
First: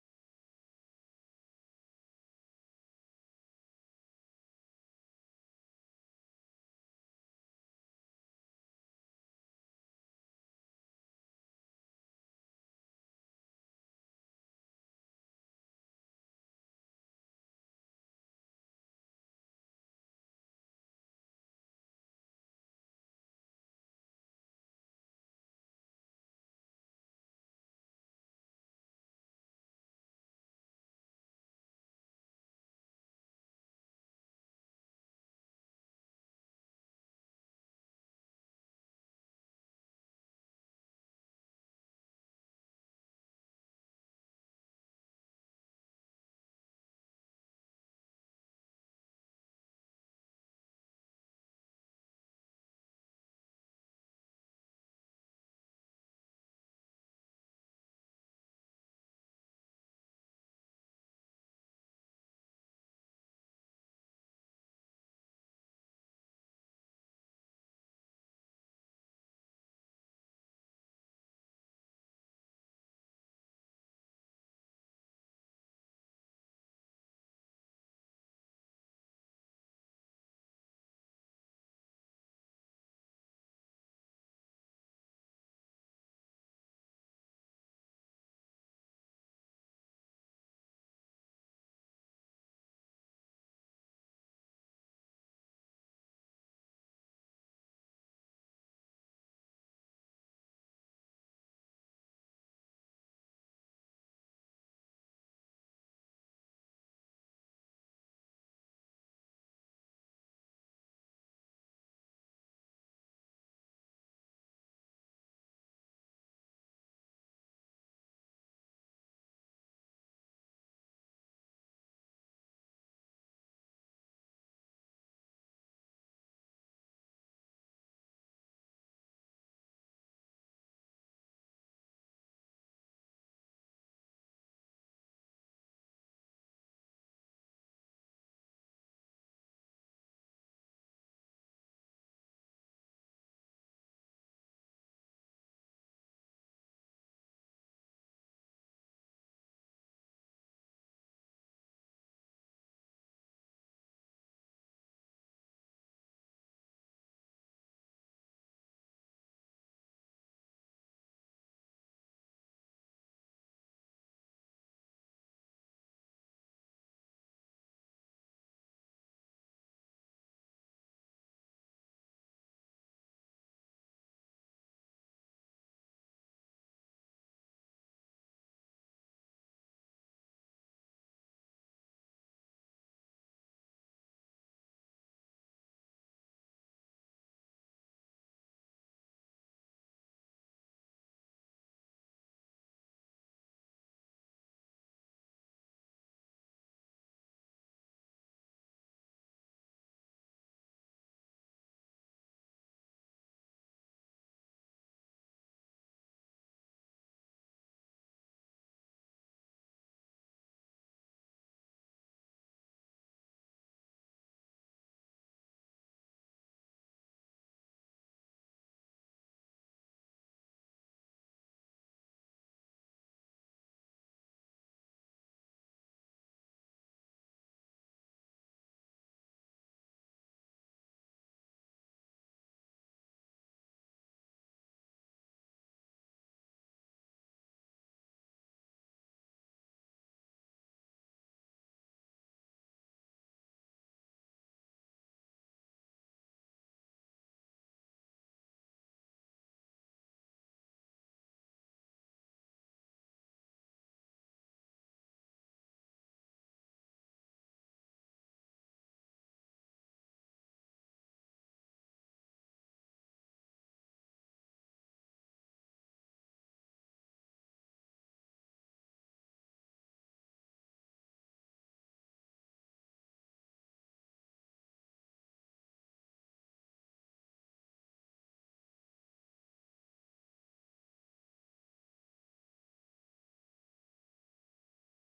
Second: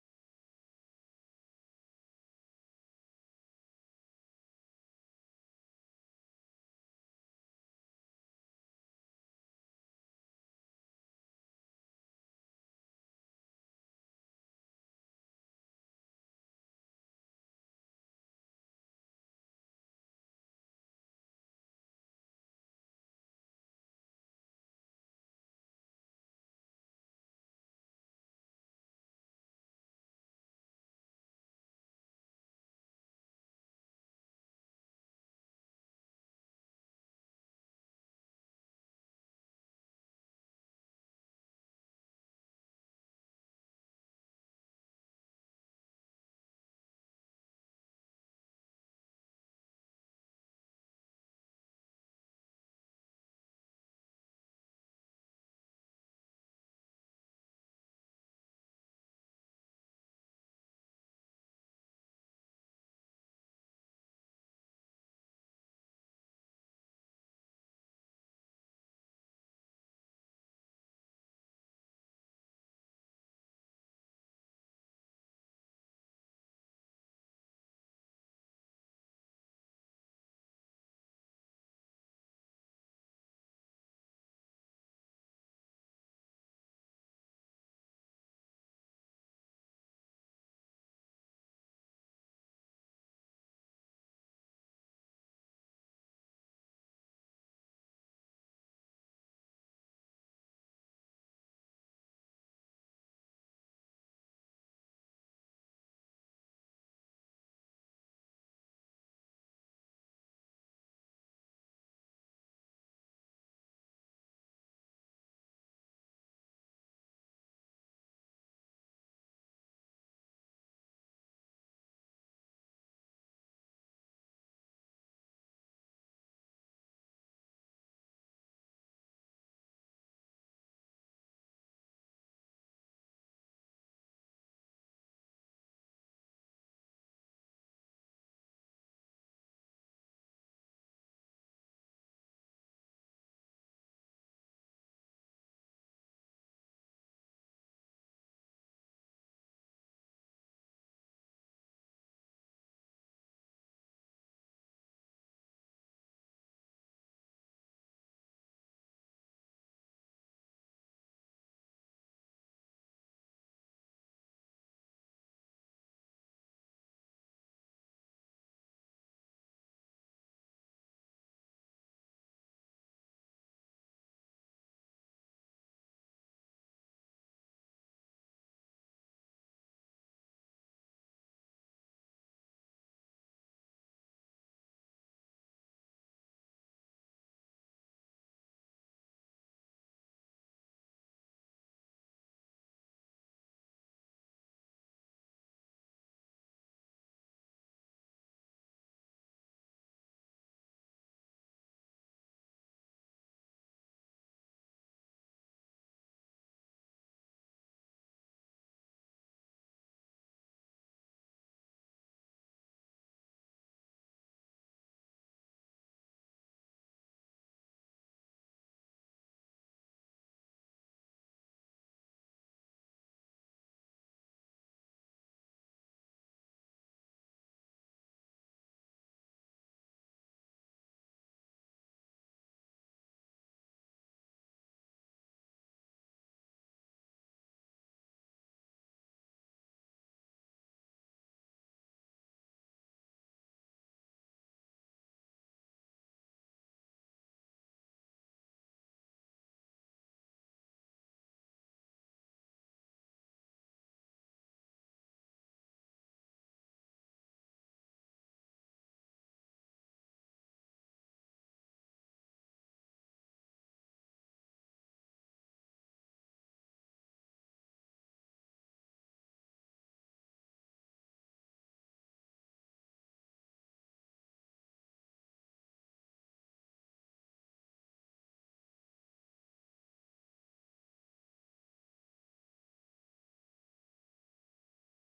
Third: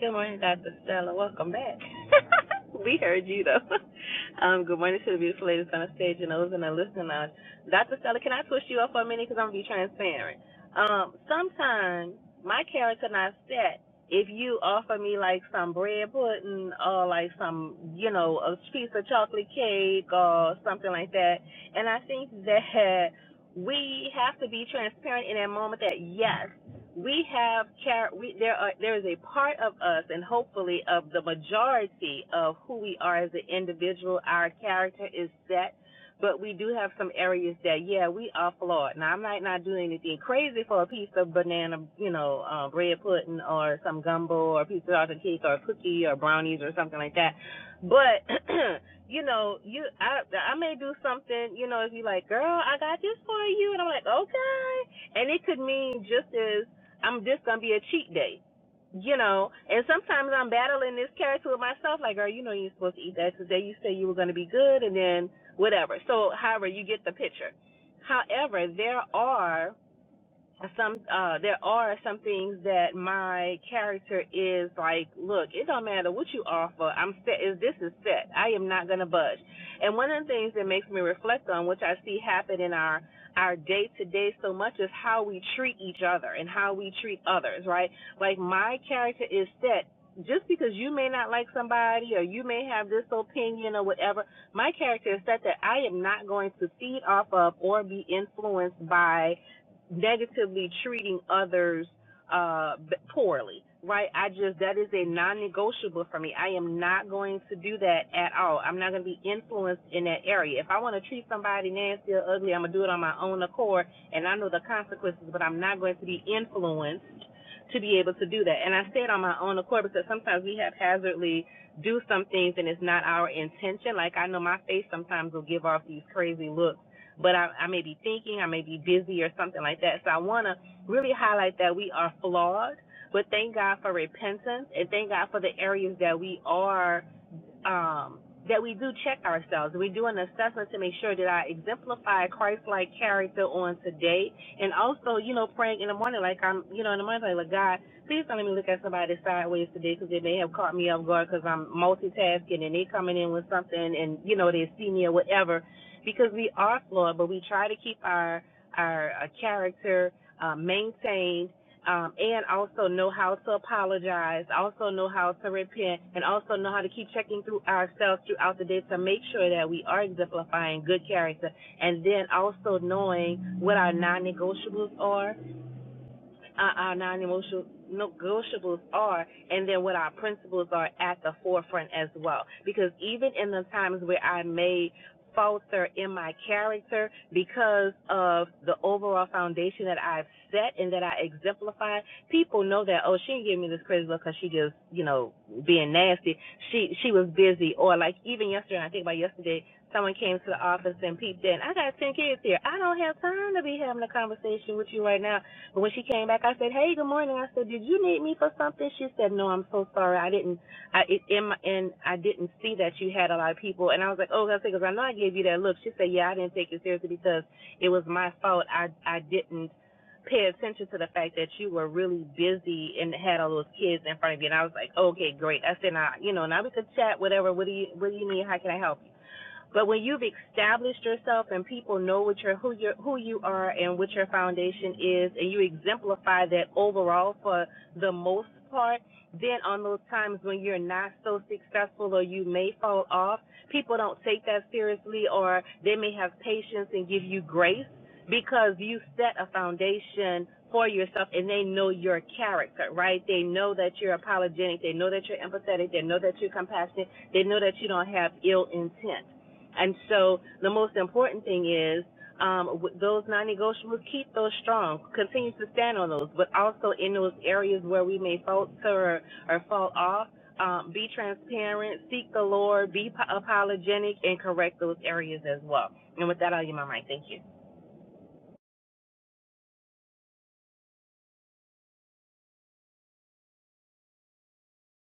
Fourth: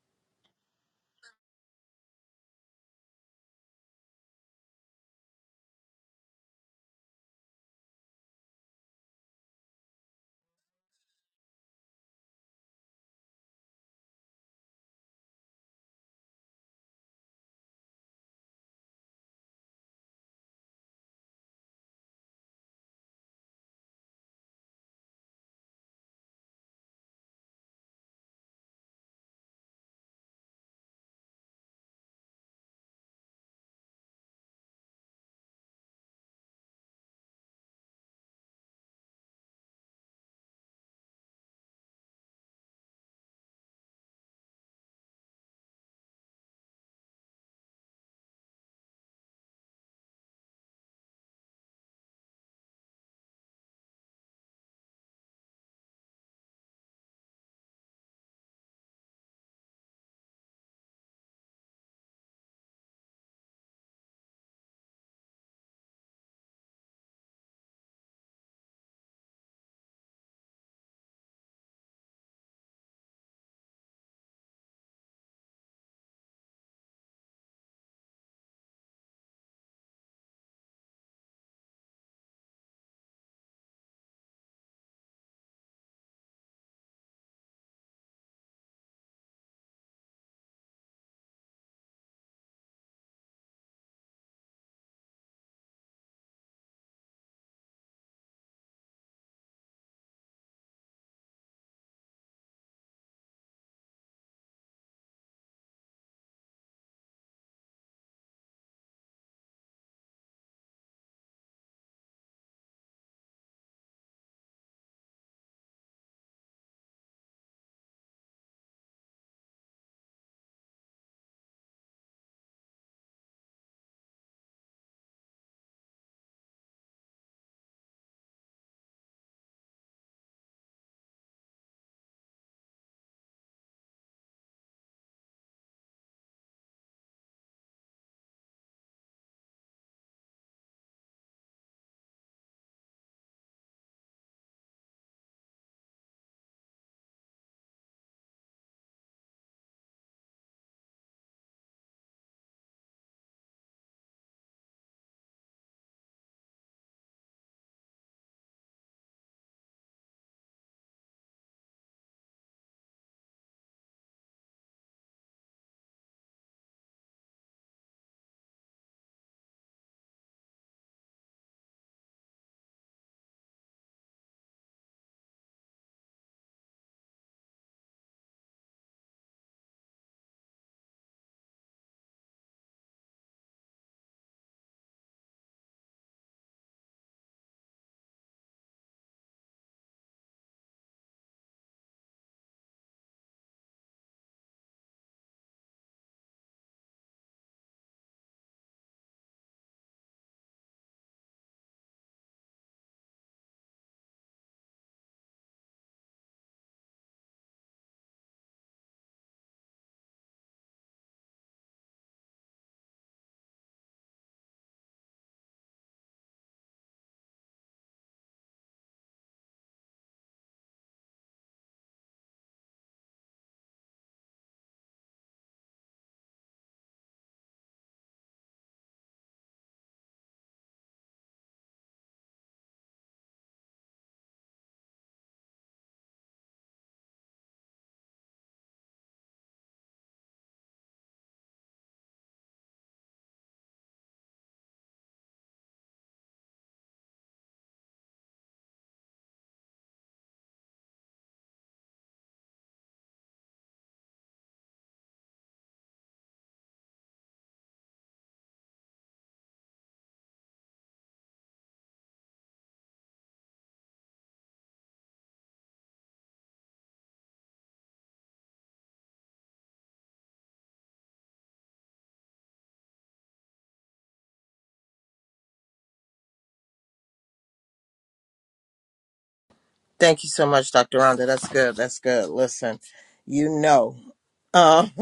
[SPEAKER 3] Good morning, Dr. Stella. Welcome back. we heard you though. Um, good morning to the beautiful ladies on the stage and those in the listening lounge. Dr. Stella, can I twist you up for a minute? Because I'm gonna be transparent. Um, sometimes my character not set. If you offer me like some bread pudding or like some, you know, a piece of chocolate cake or something like that, and I think that we have to be transparent in that moment that yes we have char- we, there are there is a part of us and hopefully of the majority of who we are as an individual our character is set but we do have some areas that yeah we are flawed now i might not do anything crazy for a piece of banana you know uh, bread pudding or some gumbo or a piece of chocolate cake or a cookie or brownies or something like that but you know you i i may do something you know if you like girl i got this for you and i'm like okay and it could mean just as I'm just gonna be a cheat day. You know, and sometimes I'm battling this character with myself, like, girl, you know you're supposed to eat that today. You said you were gonna be good and then whatever. So however, you get the picture. However, there are some uh there are some things that my character is like look it don't matter what you offer i'm set is this is set i am not going to budge and one of the things that makes me reflect on which i see happen in our our day to day so much is how we treat each other and how we treat others right like my character is set just because you may not like somebody or you may have this opinion or whatever my character is set that i am not going to feed off of or be influenced by negatively treating others uh poorly right i just that is a non-negotiable for me i am not going to do that at all i'm not going to be influenced in that area if i want to treat somebody nasty or ugly i'm going to do it on my own accord and i know the consequences but i'm not going to be influenced to be able to do that and i say it on my own accord because sometimes we haphazardly do some things and it's not our intention like i know my face sometimes will give off these crazy looks but I, I may be thinking, I may be busy or something like that. So I want to really highlight that we are flawed, but thank God for repentance and thank God for the areas that we are um, that we do check ourselves. We do an assessment to make sure that I exemplify Christ-like character on today, and also, you know, praying in the morning like I'm, you know, in the morning like, God, please don't let me look at somebody sideways today because they may have caught me off guard because I'm multitasking and they coming in with something and you know they see me or whatever, because we are flawed, but we try to keep our our uh, character uh, maintained um, and also know how to apologize, also know how to repent, and also know how to keep checking through ourselves throughout the day to make sure that we are exemplifying good character, and then also knowing what our non-negotiables are uh, our non-emotional negotiables are, and then what our principles are at the forefront as well. Because even in the times where I may falter in my character because of the overall foundation that I've set and that I exemplify, people know that oh she didn't give me this crazy look because she just you know being nasty. She she was busy or like even yesterday. I think about yesterday. Someone came to the office and peeped in. I got ten kids here. I don't have time to be having a conversation with you right now but when she came back, I said, "Hey, good morning." I said, "Did you need me for something?" She said, "No, I'm so sorry. I didn't. I it, in my, and I didn't see that you had a lot of people." And I was like, "Oh, that's because I know I gave you that look." She said, "Yeah, I didn't take it seriously because it was my fault. I I didn't." pay attention to the fact that you were really busy and had all those kids in front of you. And I was like, okay, great. I said, now, you know, now we could chat, whatever. What do you, what do you need? How can I help you? But when you've established yourself and people know what you're, who you who you are and what your foundation is, and you exemplify that overall for the most part, then on those times when you're not so successful or you may fall off, people don't take that seriously or they may have patience and give you grace because you set a foundation for yourself and they know your character, right? They know that you're apologetic, they know that you're empathetic, they know that you're compassionate, they know that you don't have ill intent. And so the most important thing is um, w- those non-negotiables, keep those strong. Continue to stand on those, but also in those areas where we may falter or, or fall off, um, be transparent, seek the Lord, be po- apologetic, and correct those areas as well. And with that, I'll give my mic. Thank you.
[SPEAKER 1] Thank you so much, Dr. Rhonda. That's good. That's good. Listen, you know, uh,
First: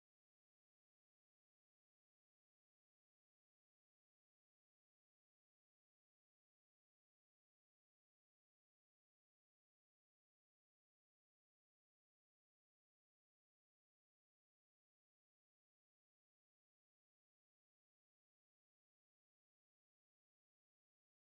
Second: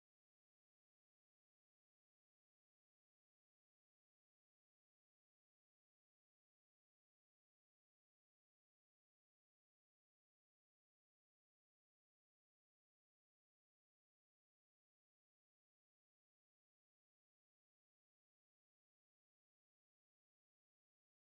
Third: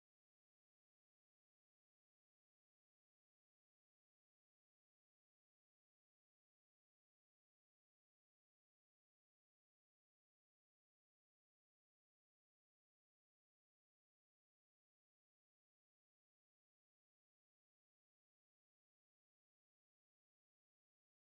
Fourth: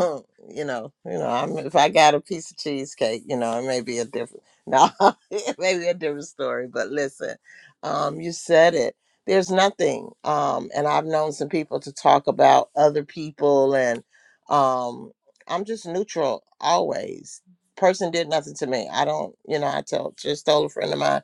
[SPEAKER 1] you know, you know, I'm, if I got a piece of cheesecake, you know, it may be a different, no, it may be a different story, but listen, um, you said it. There's nothing. Um, and I've known some people to talk about other people and, um, I'm just neutral always. Person did nothing to me. I don't, you know, I told, just told a friend of mine,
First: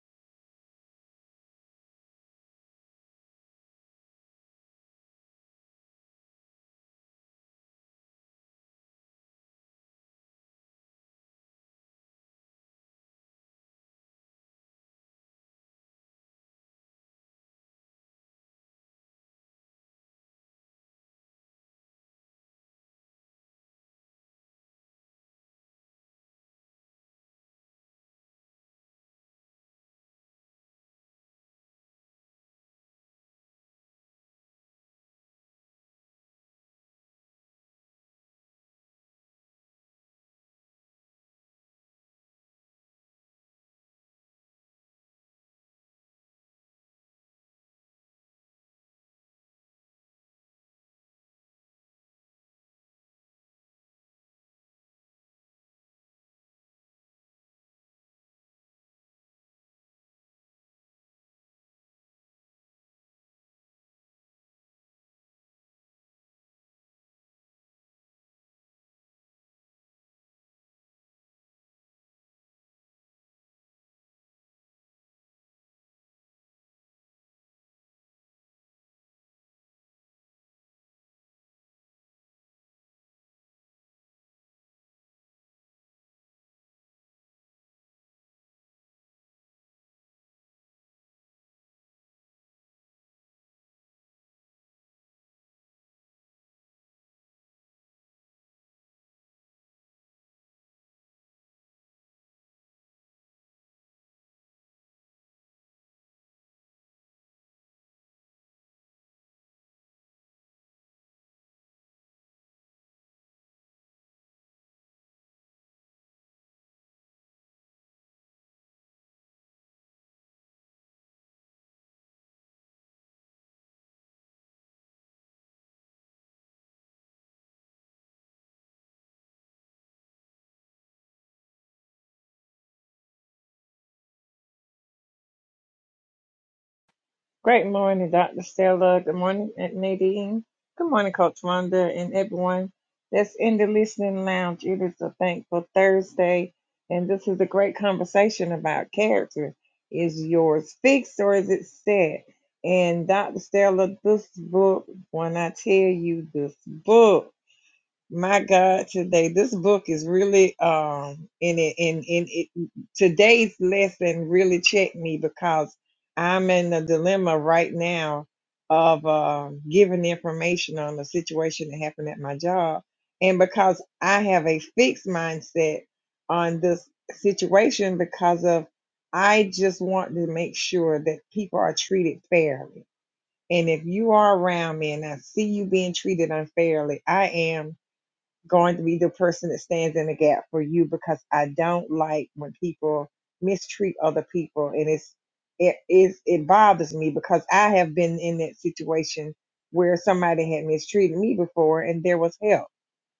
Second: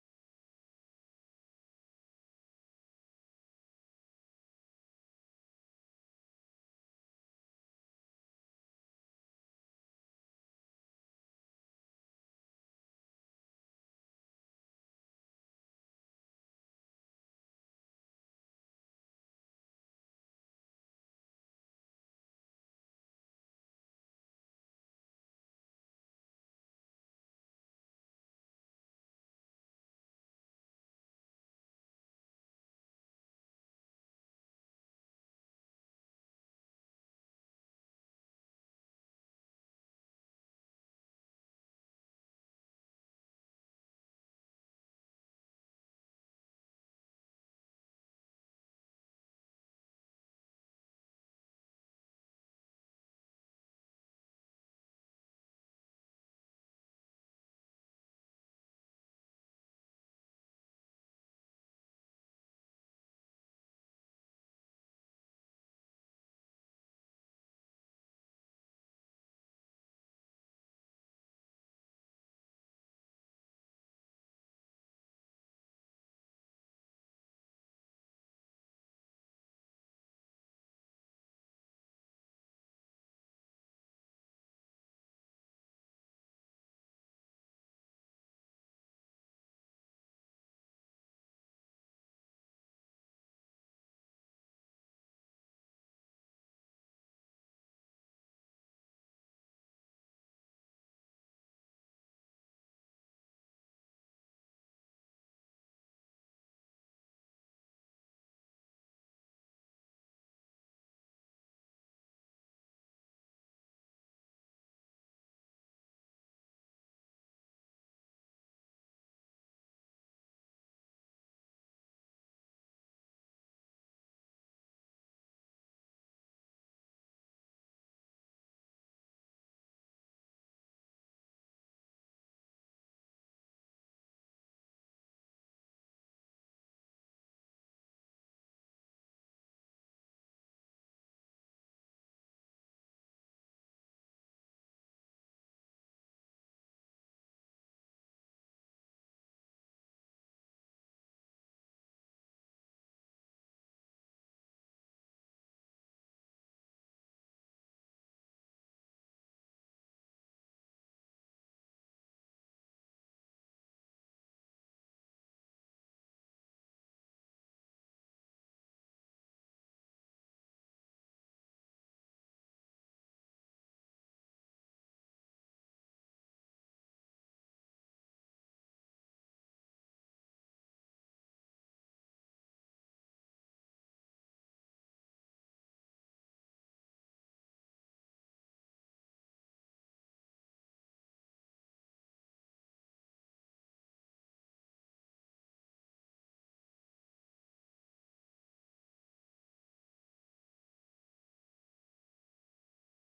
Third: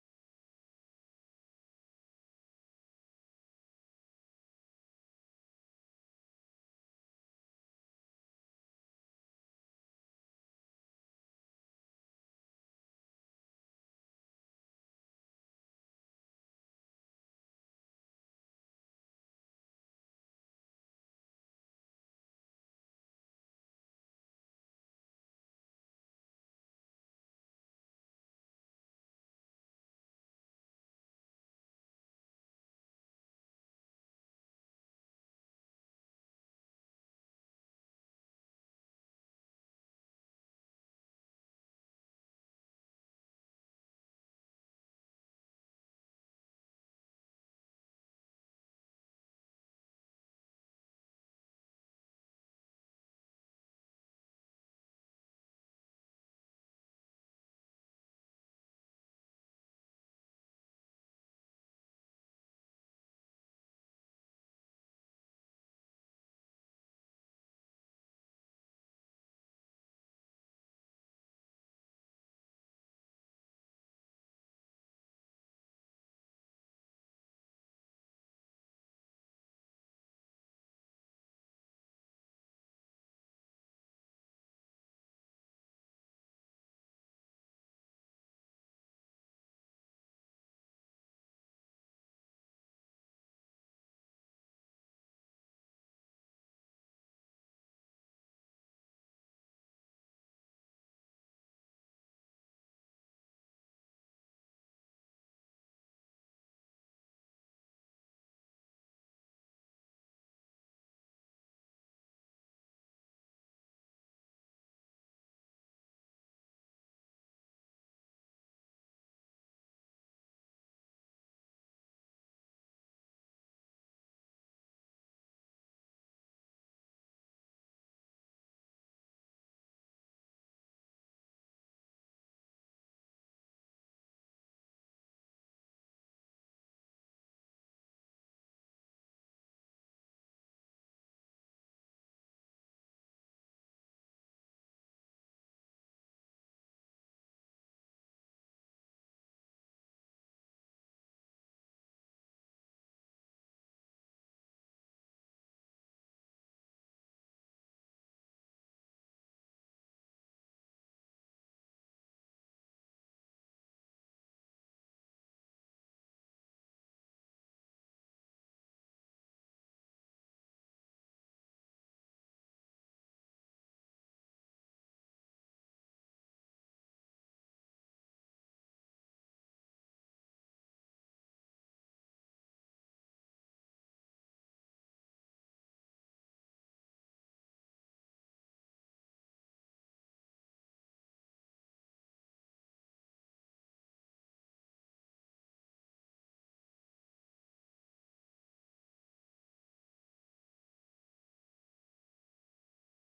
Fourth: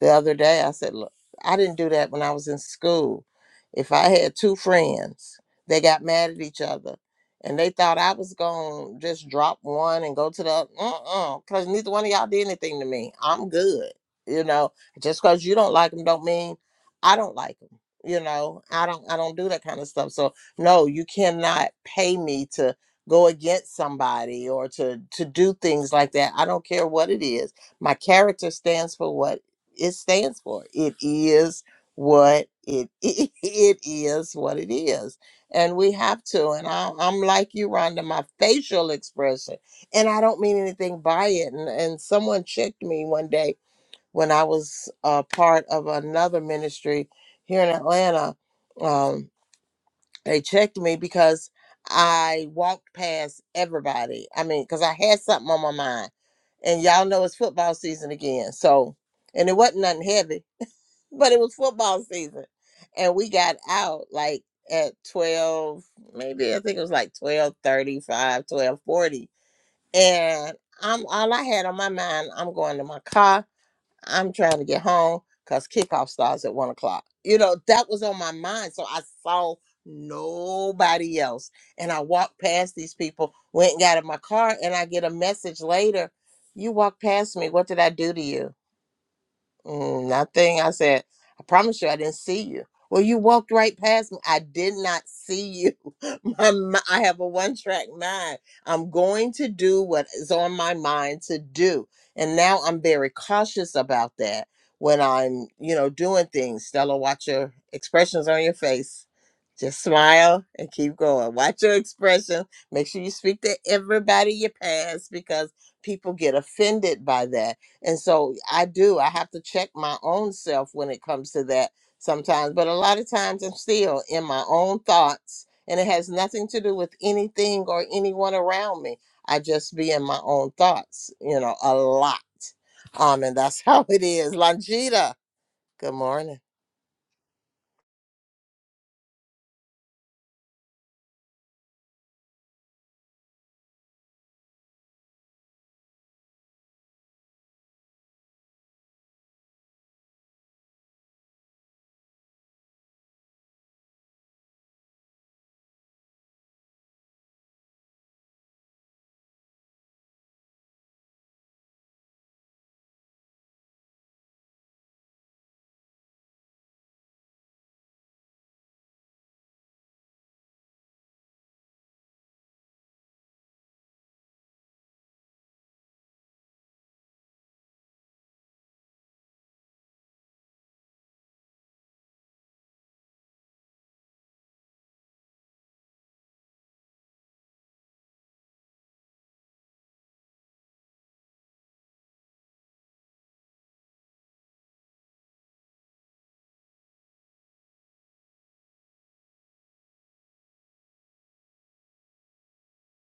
[SPEAKER 1] the other day. I said, Look, I didn't do that when I was in school. If I had two friends, they got mad at each other and they thought I was going to just drop one and go to the uh because neither one of y'all did anything to me. I'm good. You know, just because you don't like them don't mean I don't like them. You know, I don't I don't do that kind of stuff. So no, you cannot pay me to go against somebody or to to do things like that. I don't care what it is. My character stands for what it stands for. It is what it it is what it is, and we have to. And I, I'm like you, Rhonda. My facial expression, and I don't mean anything by it. And and someone checked me one day when I was uh, part of another ministry here in Atlanta. Um, they checked me because I walked past everybody. I mean, because I had something on my mind, and y'all know it's football season again, so. And it wasn't nothing heavy but it was football season and we got out like at 12 maybe i think it was like 12 35, 12 40. and i'm all i had on my mind i'm going to my car i'm trying to get home because kickoff starts at one o'clock you know that was on my mind so i saw nobody else and i walked past these people went and got in my car and i get a message later you walked past me what did i do to you Mm, nothing. I said, I promise you, I didn't see you. Well, you walked right past me. I did not see you. My, mi- I have a one track mind. I'm going to do what is on my mind to do. And now I'm very cautious about that when I'm, you know, doing things. Stella, watch your expressions on your face. Just smile and keep going. Watch your expression. Make sure you speak to everybody you pass because people get offended by that and so I do, I have to check my own self when it comes to that sometimes. But a lot of times I'm still in my own thoughts and it has nothing to do with anything or anyone around me. I just be in my own thoughts, you know, a lot. Um, and that's how it is. Longita, good morning.
[SPEAKER 4] Great morning, Dr. Stella. Good morning, Aunt Nadine. Good morning, Coach Wanda and everyone that's in the listening lounge. It is a thankful Thursday, and this is a great conversation about character. Is yours fixed or is it set? And Dr. Stella, this book, when I tell you this book, My God, today this book is really um in it in in it today's lesson really checked me because I'm in a dilemma right now of uh, giving information on the situation that happened at my job, and because I have a fixed mindset on this situation because of I just want to make sure that people are treated fairly. And if you are around me and I see you being treated unfairly, I am going to be the person that stands in the gap for you because I don't like when people mistreat other people and it's it is it bothers me because I have been in that situation where somebody had mistreated me before and there was help.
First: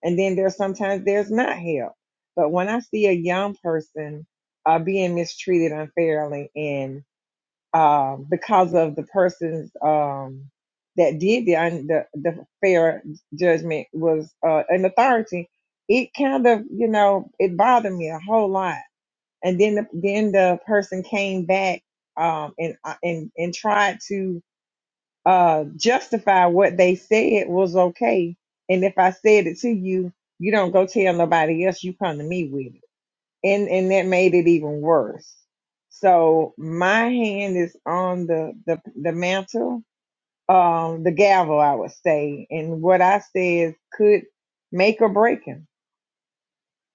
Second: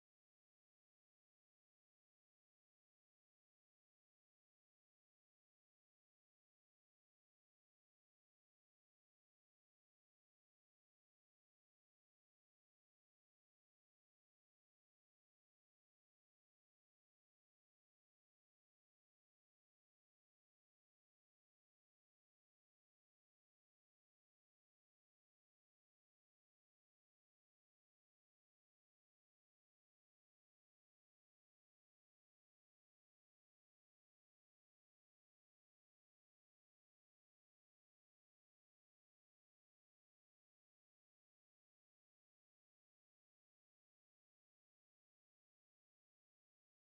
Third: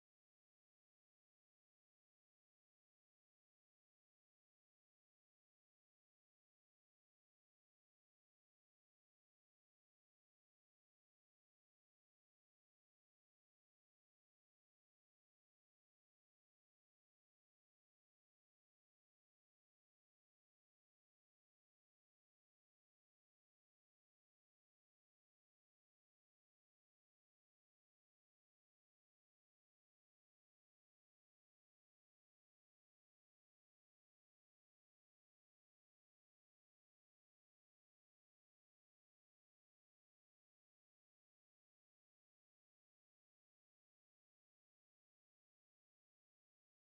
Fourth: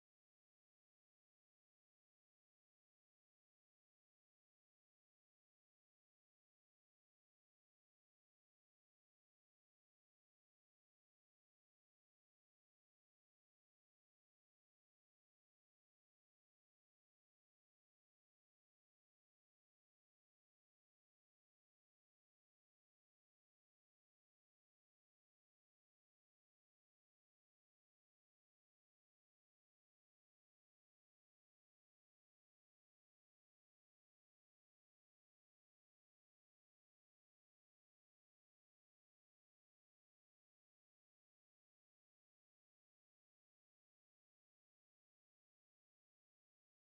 [SPEAKER 4] And then there's sometimes there's not help. But when I see a young person uh, being mistreated unfairly and um, because of the persons um, that did the, un- the the fair judgment was uh, an authority. It kind of you know it bothered me a whole lot. And then the, then the person came back um, and uh, and and tried to uh, justify what they said was okay. And if I said it to you, you don't go tell nobody else. You come to me with it and and that made it even worse. So my hand is on the the, the mantle, um, the gavel, I would say, and what I said could make or break him.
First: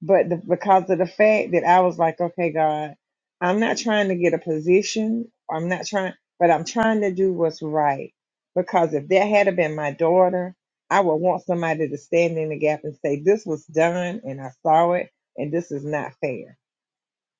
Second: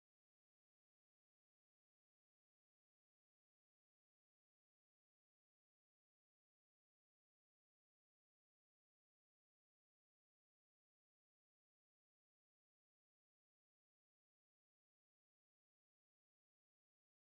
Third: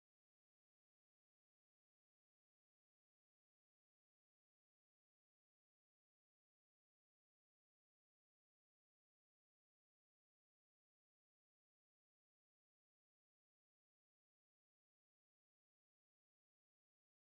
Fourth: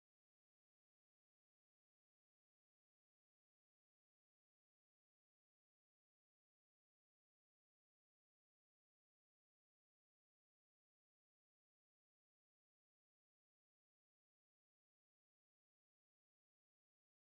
[SPEAKER 4] But the, because of the fact that I was like, okay, God, I'm not trying to get a position. I'm not trying, but I'm trying to do what's right. Because if that had have been my daughter, I would want somebody to stand in the gap and say, this was done, and I saw it, and this is not fair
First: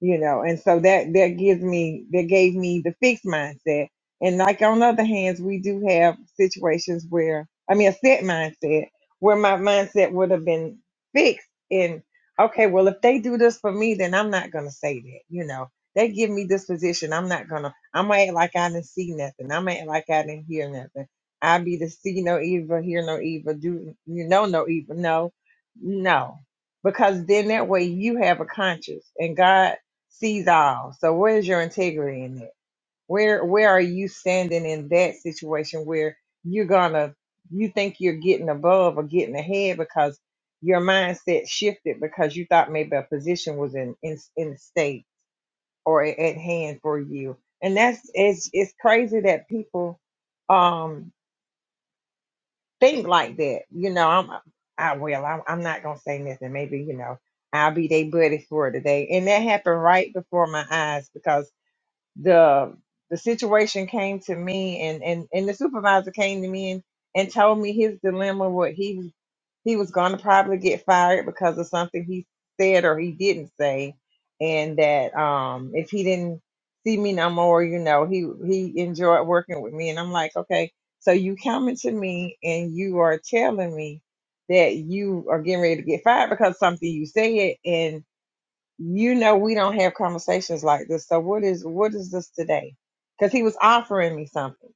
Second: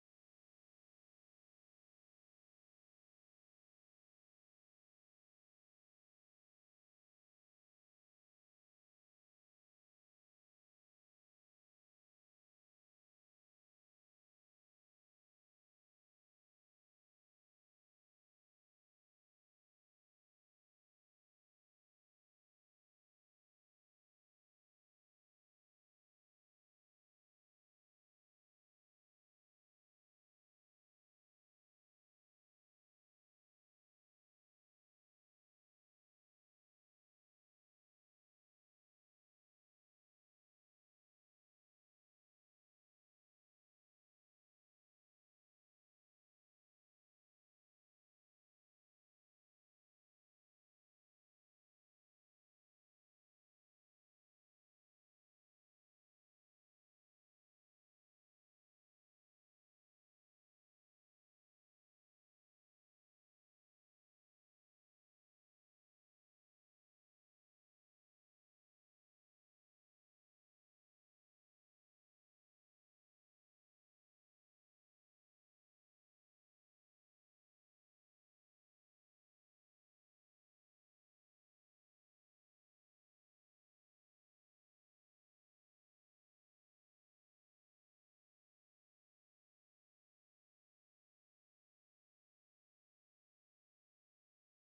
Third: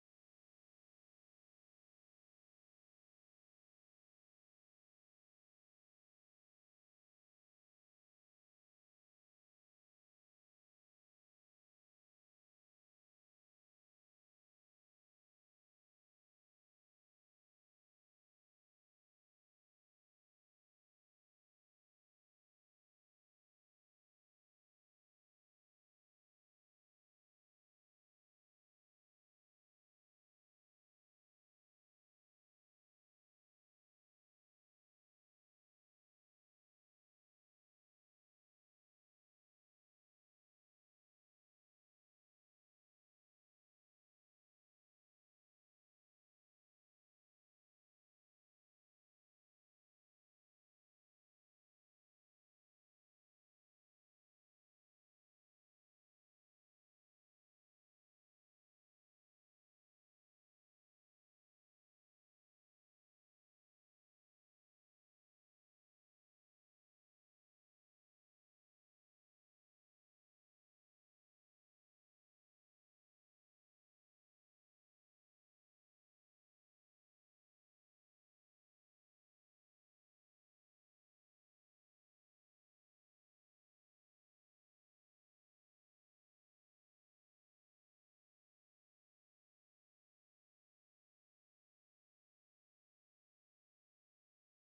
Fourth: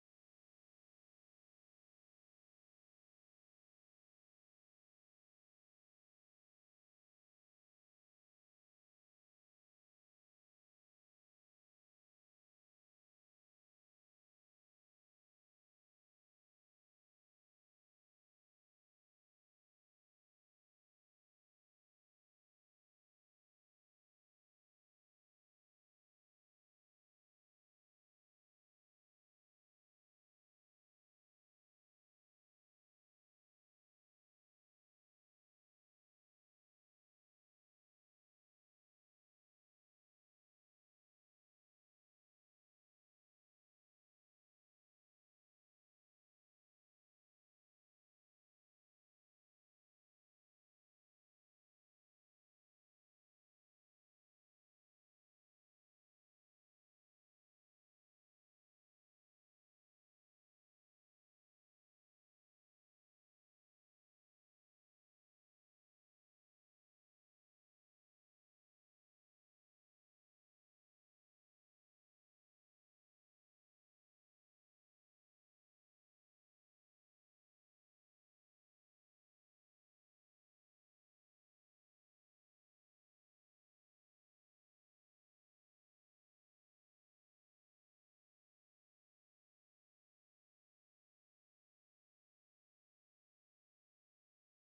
[SPEAKER 4] you know and so that that gives me that gave me the fixed mindset and like on other hands we do have situations where i mean a set mindset where my mindset would have been fixed in okay well if they do this for me then i'm not going to say that you know they give me this position i'm not going to i'm going to act like i didn't see nothing i'm going to act like i didn't hear nothing i be the see no evil hear no evil do you know no evil no no because then that way you have a conscience and god sees all. So where's your integrity in that? Where where are you standing in that situation where you're gonna you think you're getting above or getting ahead because your mindset shifted because you thought maybe a position was in in, in state or a- at hand for you. And that's it's it's crazy that people um think like that. You know, I'm I will. I'm, I'm not gonna say nothing. Maybe you know I'll be their buddy for today. And that happened right before my eyes because the the situation came to me and and and the supervisor came to me and and told me his dilemma what he was he was going to probably get fired because of something he said or he didn't say and that um if he didn't see me no more you know he he enjoyed working with me and i'm like okay so you coming to me and you are telling me that you are getting ready to get fired because something you said and you know we don't have conversations like this so what is what is this today because he was offering me something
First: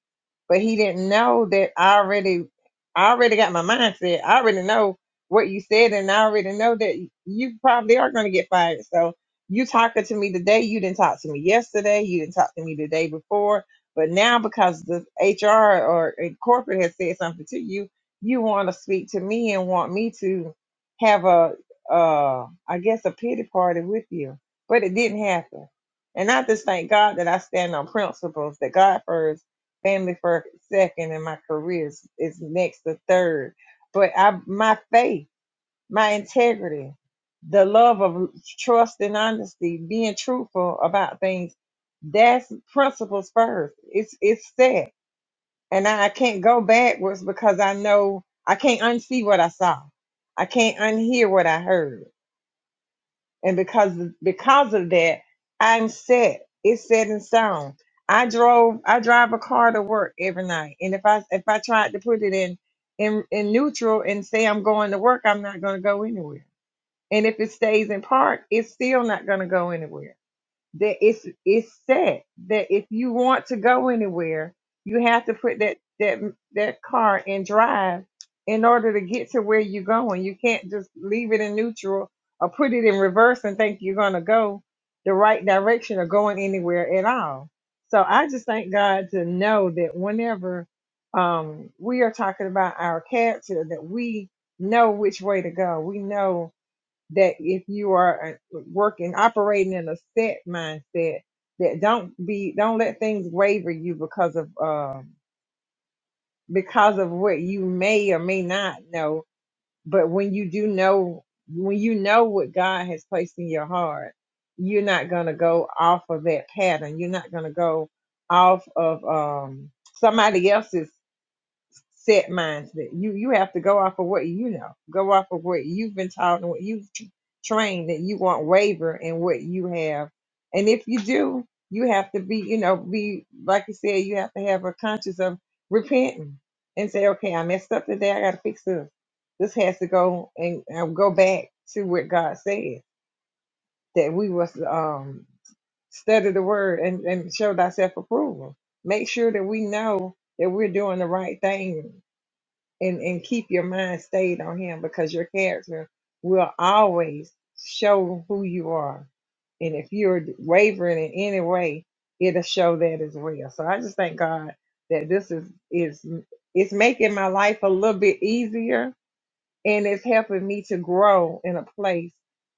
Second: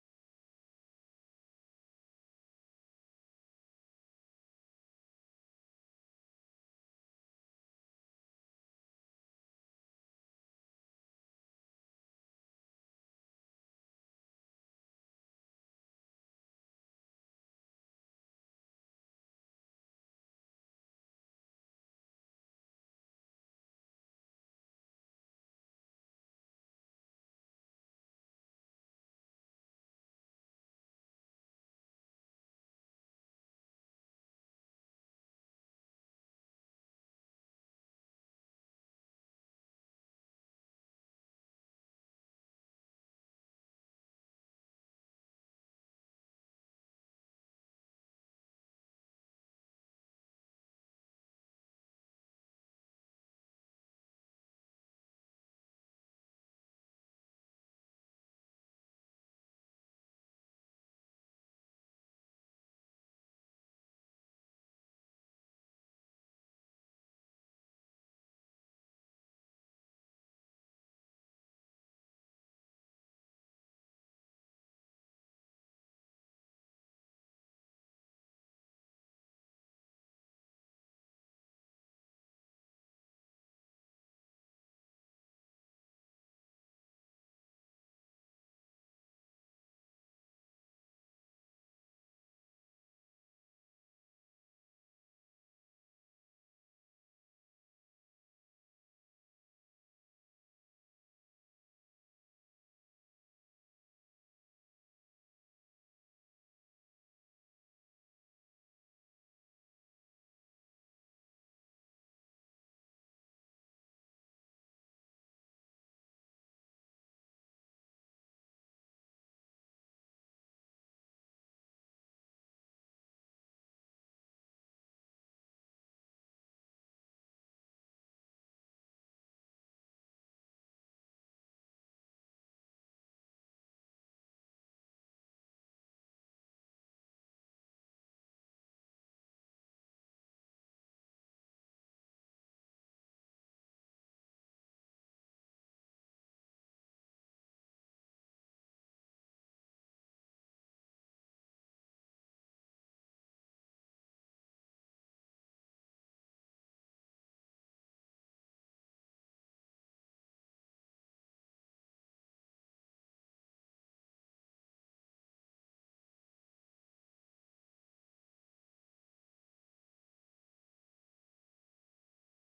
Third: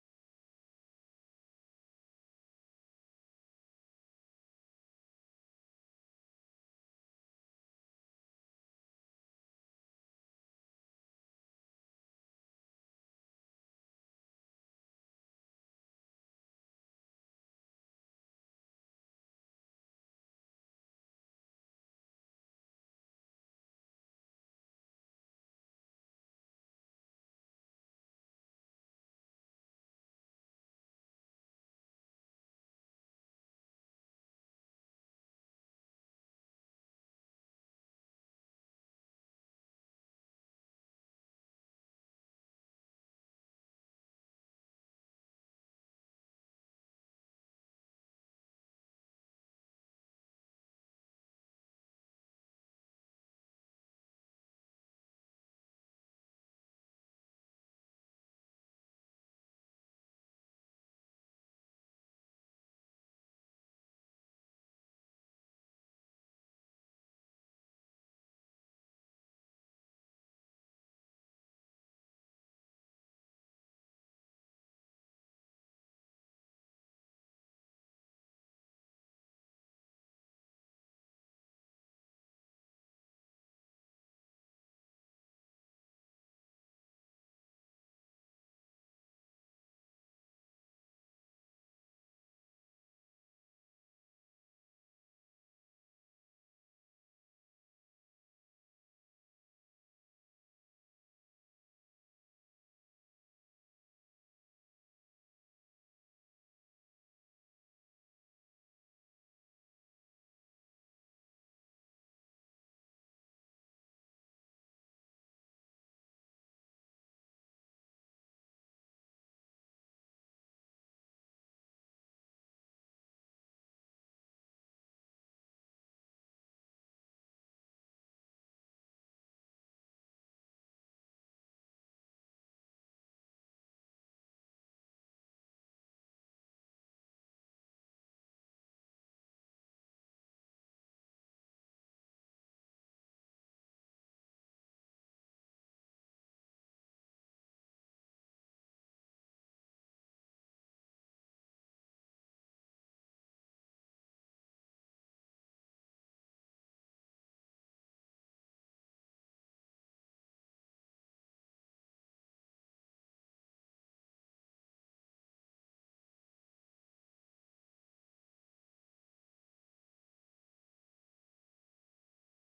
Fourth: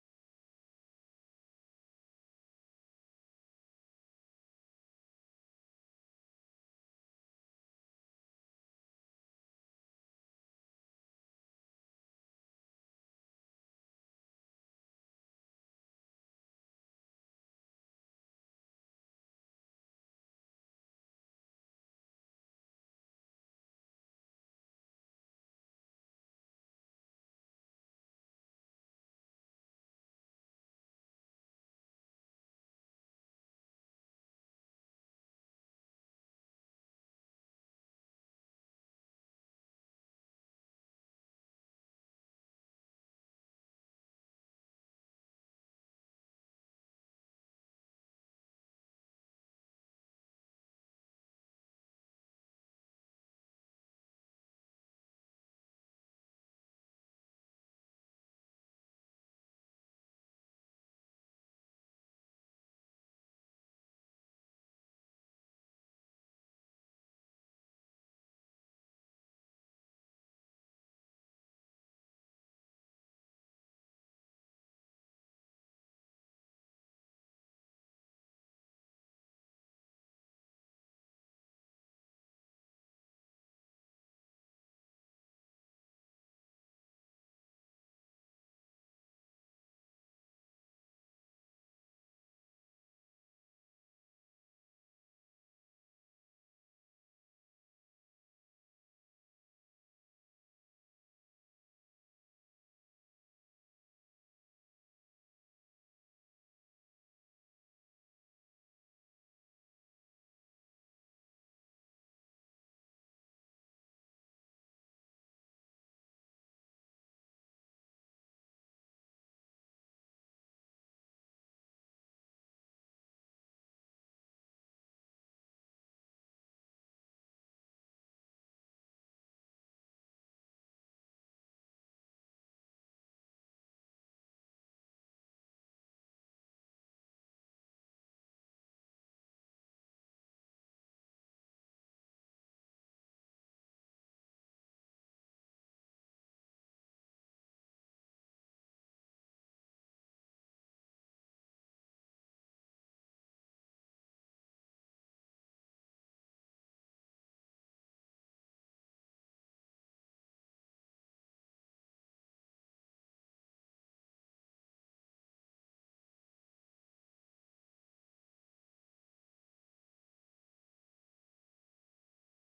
[SPEAKER 4] but he didn't know that i already i already got my mindset i already know what you said and i already know that you probably are going to get fired so you talking to me today you didn't talk to me yesterday you didn't talk to me the day before but now because the hr or uh, corporate has said something to you you want to speak to me and want me to have a uh, I guess a pity party with you. But it didn't happen. And I just thank God that I stand on principles that God first, family first, second, and my career is, is next to third. But I my faith, my integrity, the love of trust and honesty, being truthful about things, that's principles first. It's it's set. And I, I can't go backwards because I know I can't unsee what I saw. I can't unhear what I heard and because because of that, I'm set. It's set in stone. I drove I drive a car to work every night, and if I if I tried to put it in in in neutral and say I'm going to work, I'm not going to go anywhere. And if it stays in park, it's still not going to go anywhere that it's it's set that if you want to go anywhere, you have to put that that that car in drive in order to get to where you're going. You can't just leave it in neutral or put it in reverse and think you're gonna go the right direction or going anywhere at all. So I just thank God to know that whenever um, we are talking about our character, that we know which way to go. We know that if you are uh, working operating in a set mindset that don't be don't let things waver you because of um because of what you may or may not know but when you do know when you know what god has placed in your heart you're not going to go off of that pattern you're not going to go off of um somebody else's set mindset. You you have to go off of what you know. Go off of what you've been taught and what you've tr- trained that you won't waver in what you have. And if you do, you have to be, you know, be like you said, you have to have a conscience of repenting and say, okay, I messed up today. I got to fix this. This has to go and, and go back to what God said that we must um study the word and, and show thyself approval. Make sure that we know that we're doing the right thing and and keep your mind stayed on him because your character will always show who you are and if you're wavering in any way it'll show that as well so i just thank god that this is is it's making my life a little bit easier and it's helping me to grow in a place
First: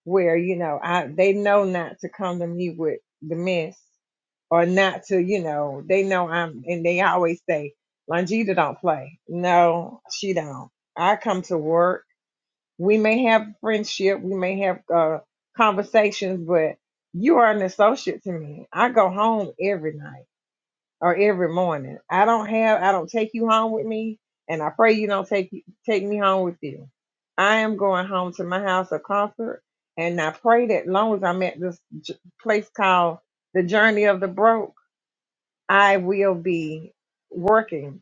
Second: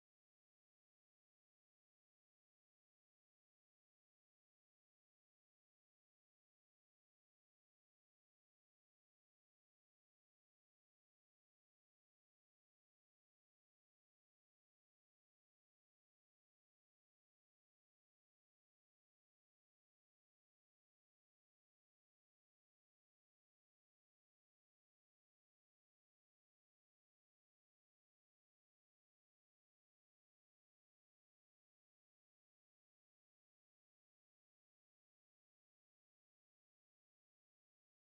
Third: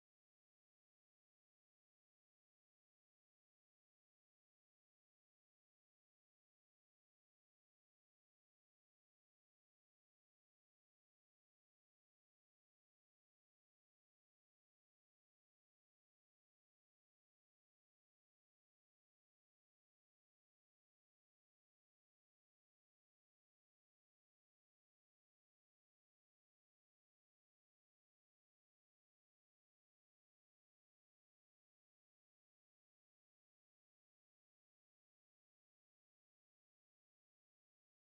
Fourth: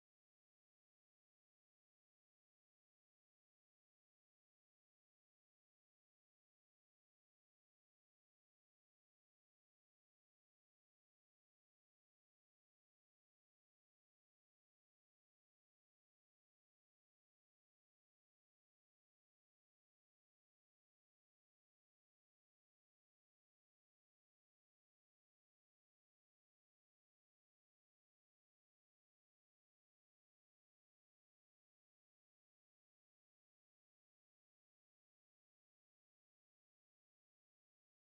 [SPEAKER 4] where you know I they know not to come to me with the mess or not to you know they know I'm and they always say Longita don't play no she don't I come to work we may have friendship we may have uh, conversations but you are an associate to me I go home every night or every morning. I don't have I don't take you home with me and I pray you don't take take me home with you. I am going home to my house of comfort and I pray that long as I'm at this j- place called the journey of the broke, I will be working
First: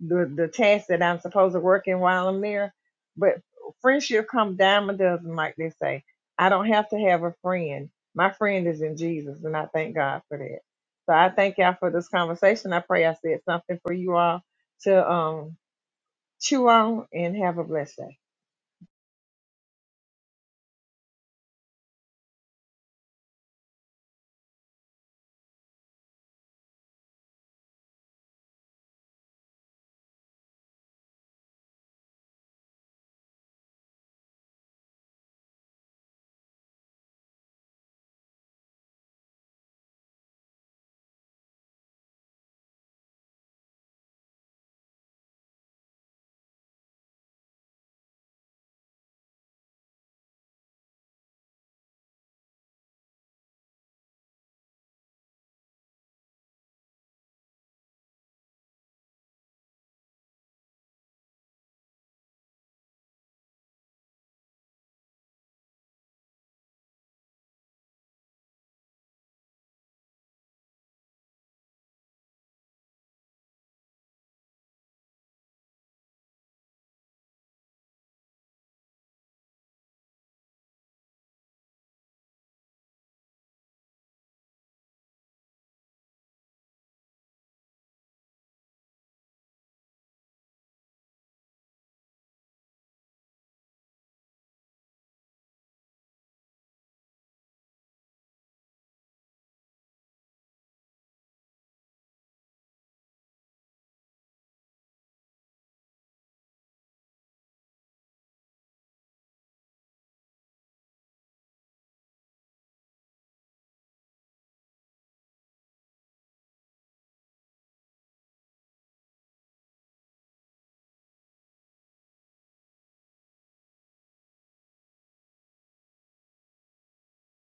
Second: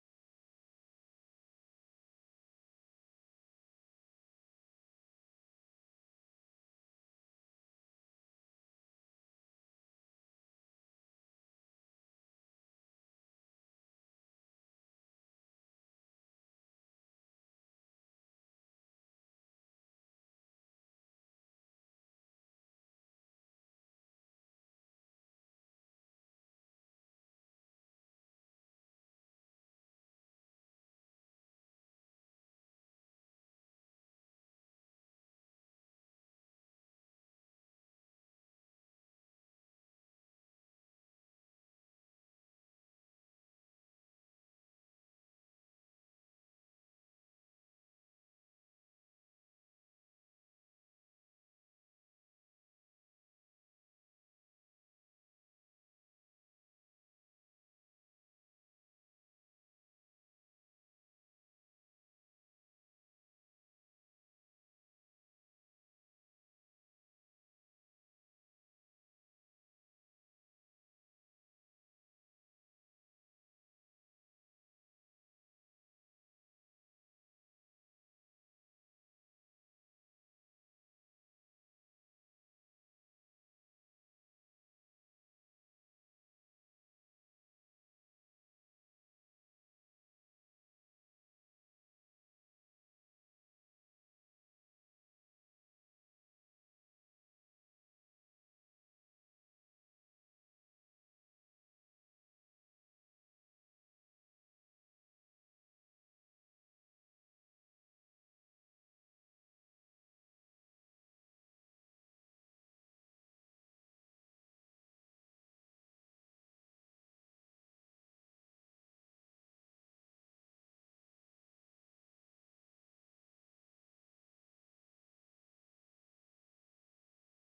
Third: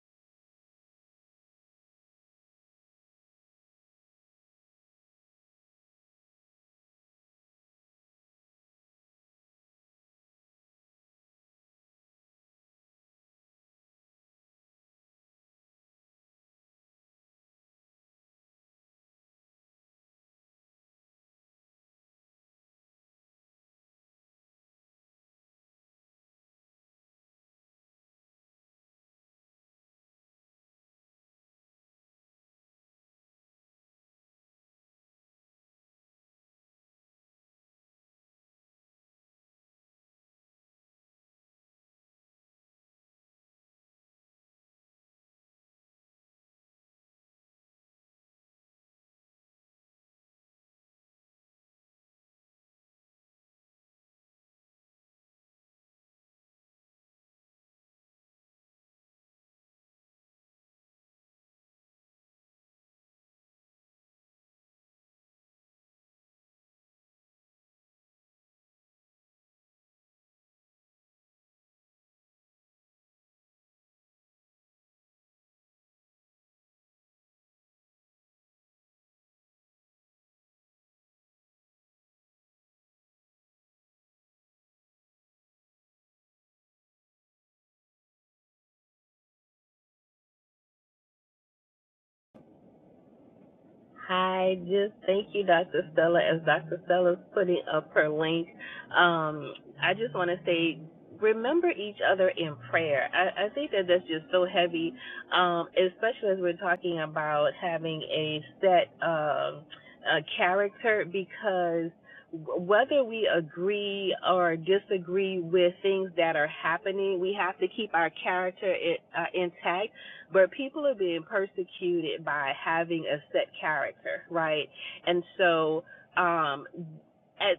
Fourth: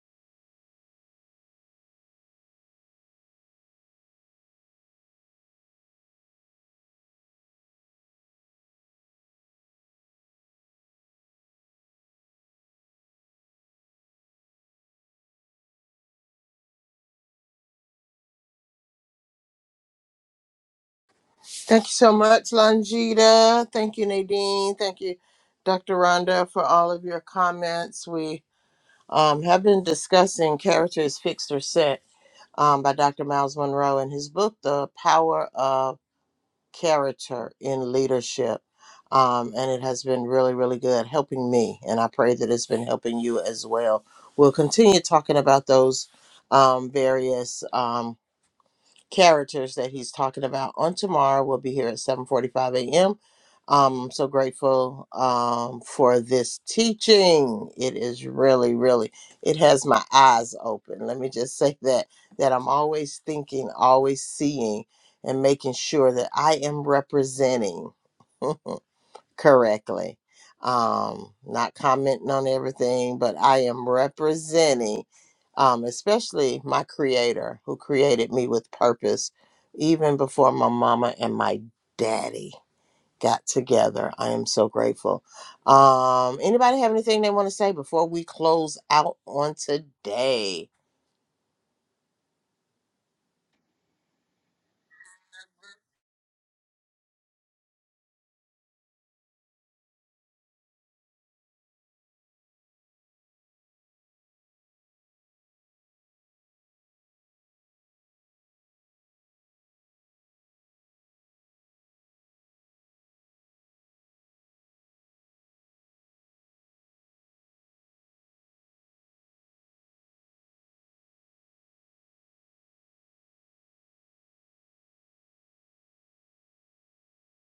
[SPEAKER 4] the the task that I'm supposed to work in while I'm there. But friendship come dime a dozen, like they say. I don't have to have a friend. My friend is in Jesus, and I thank God for that. So I thank y'all for this conversation. I pray I said something for you all to um chew on and have a blessed day.
[SPEAKER 1] Thank you so much, Longita. Thank you, Nadine. Thank you, Dr. Rhonda, for all of your comments. We um, have been discussing character is fixed or set um, by Dr. Miles Monroe in his book, The Power of Character in Leadership. Um, and it has been really, really good helping me. And I pray that it's been helping you as well. We'll continue talking about those um, various um, characters that he's talking about on tomorrow. We'll be here at 7:45 a.m. Um, I'm so grateful um, for this teaching. It is really, really, it has my eyes open. Let me just say that that I'm always thinking, always seeing, and making sure that I am representing correctly. Um, not commenting on everything, but I am representing, um, especially my creator who created me with purpose even before my mama and my daddy got together. I am so grateful. Um, anybody have anything they want to say before we close out on today?
[SPEAKER 3] I just thank you, Dr. Stella, as Dr. Stella's putting up her link. Um, I just want to say, remember each other in prayer. I, I think that that's just so heavy, um, especially as we're talking about having a set um, a character, because whether we agree or disagree with things that are happening, we have to keep our character i- uh, intact but people are being persecuted by having a set character, right? And so um at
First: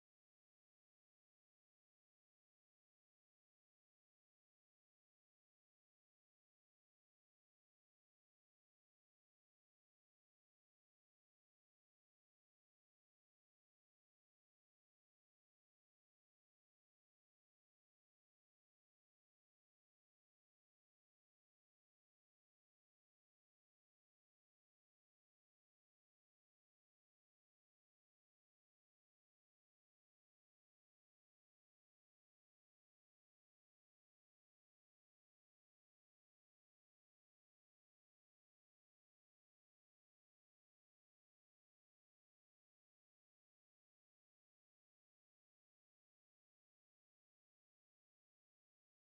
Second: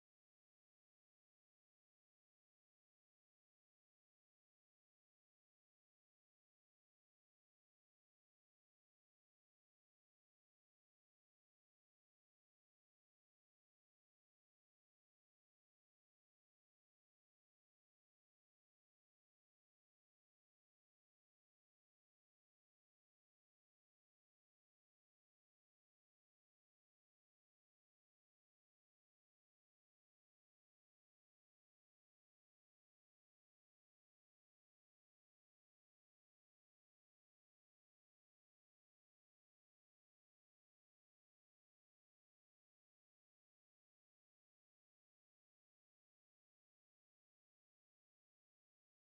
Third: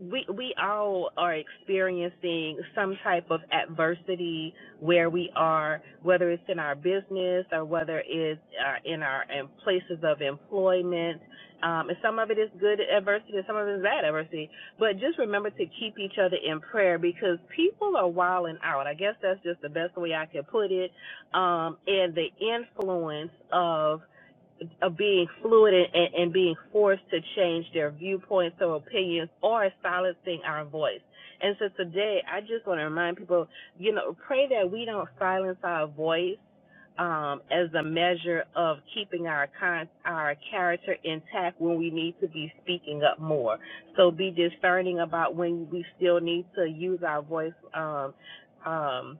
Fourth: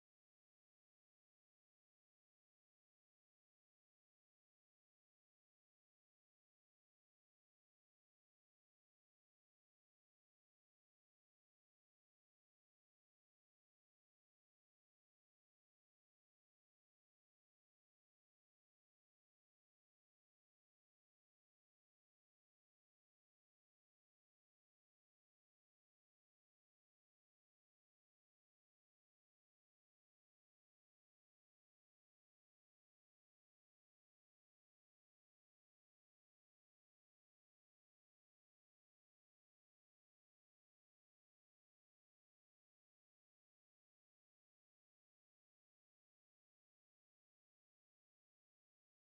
[SPEAKER 3] we we all are experiencing some type of adversity where we are, whether it's in our business or whether it's uh, in our in places of employment. Um, and some of it is good adversity, and some of it is bad adversity. But just remember to keep each other in prayer because people are wilding out. I guess that's just the best way I can put it. Um, and the influence of of being fluid and, and, being forced to change their viewpoints or opinions or silencing our voice. And so today, I just want to remind people, you know, pray that we don't silence our voice um, as a measure of keeping our con- our character intact when we need to be speaking up more. So be discerning about when we still need to use our voice. Um, um,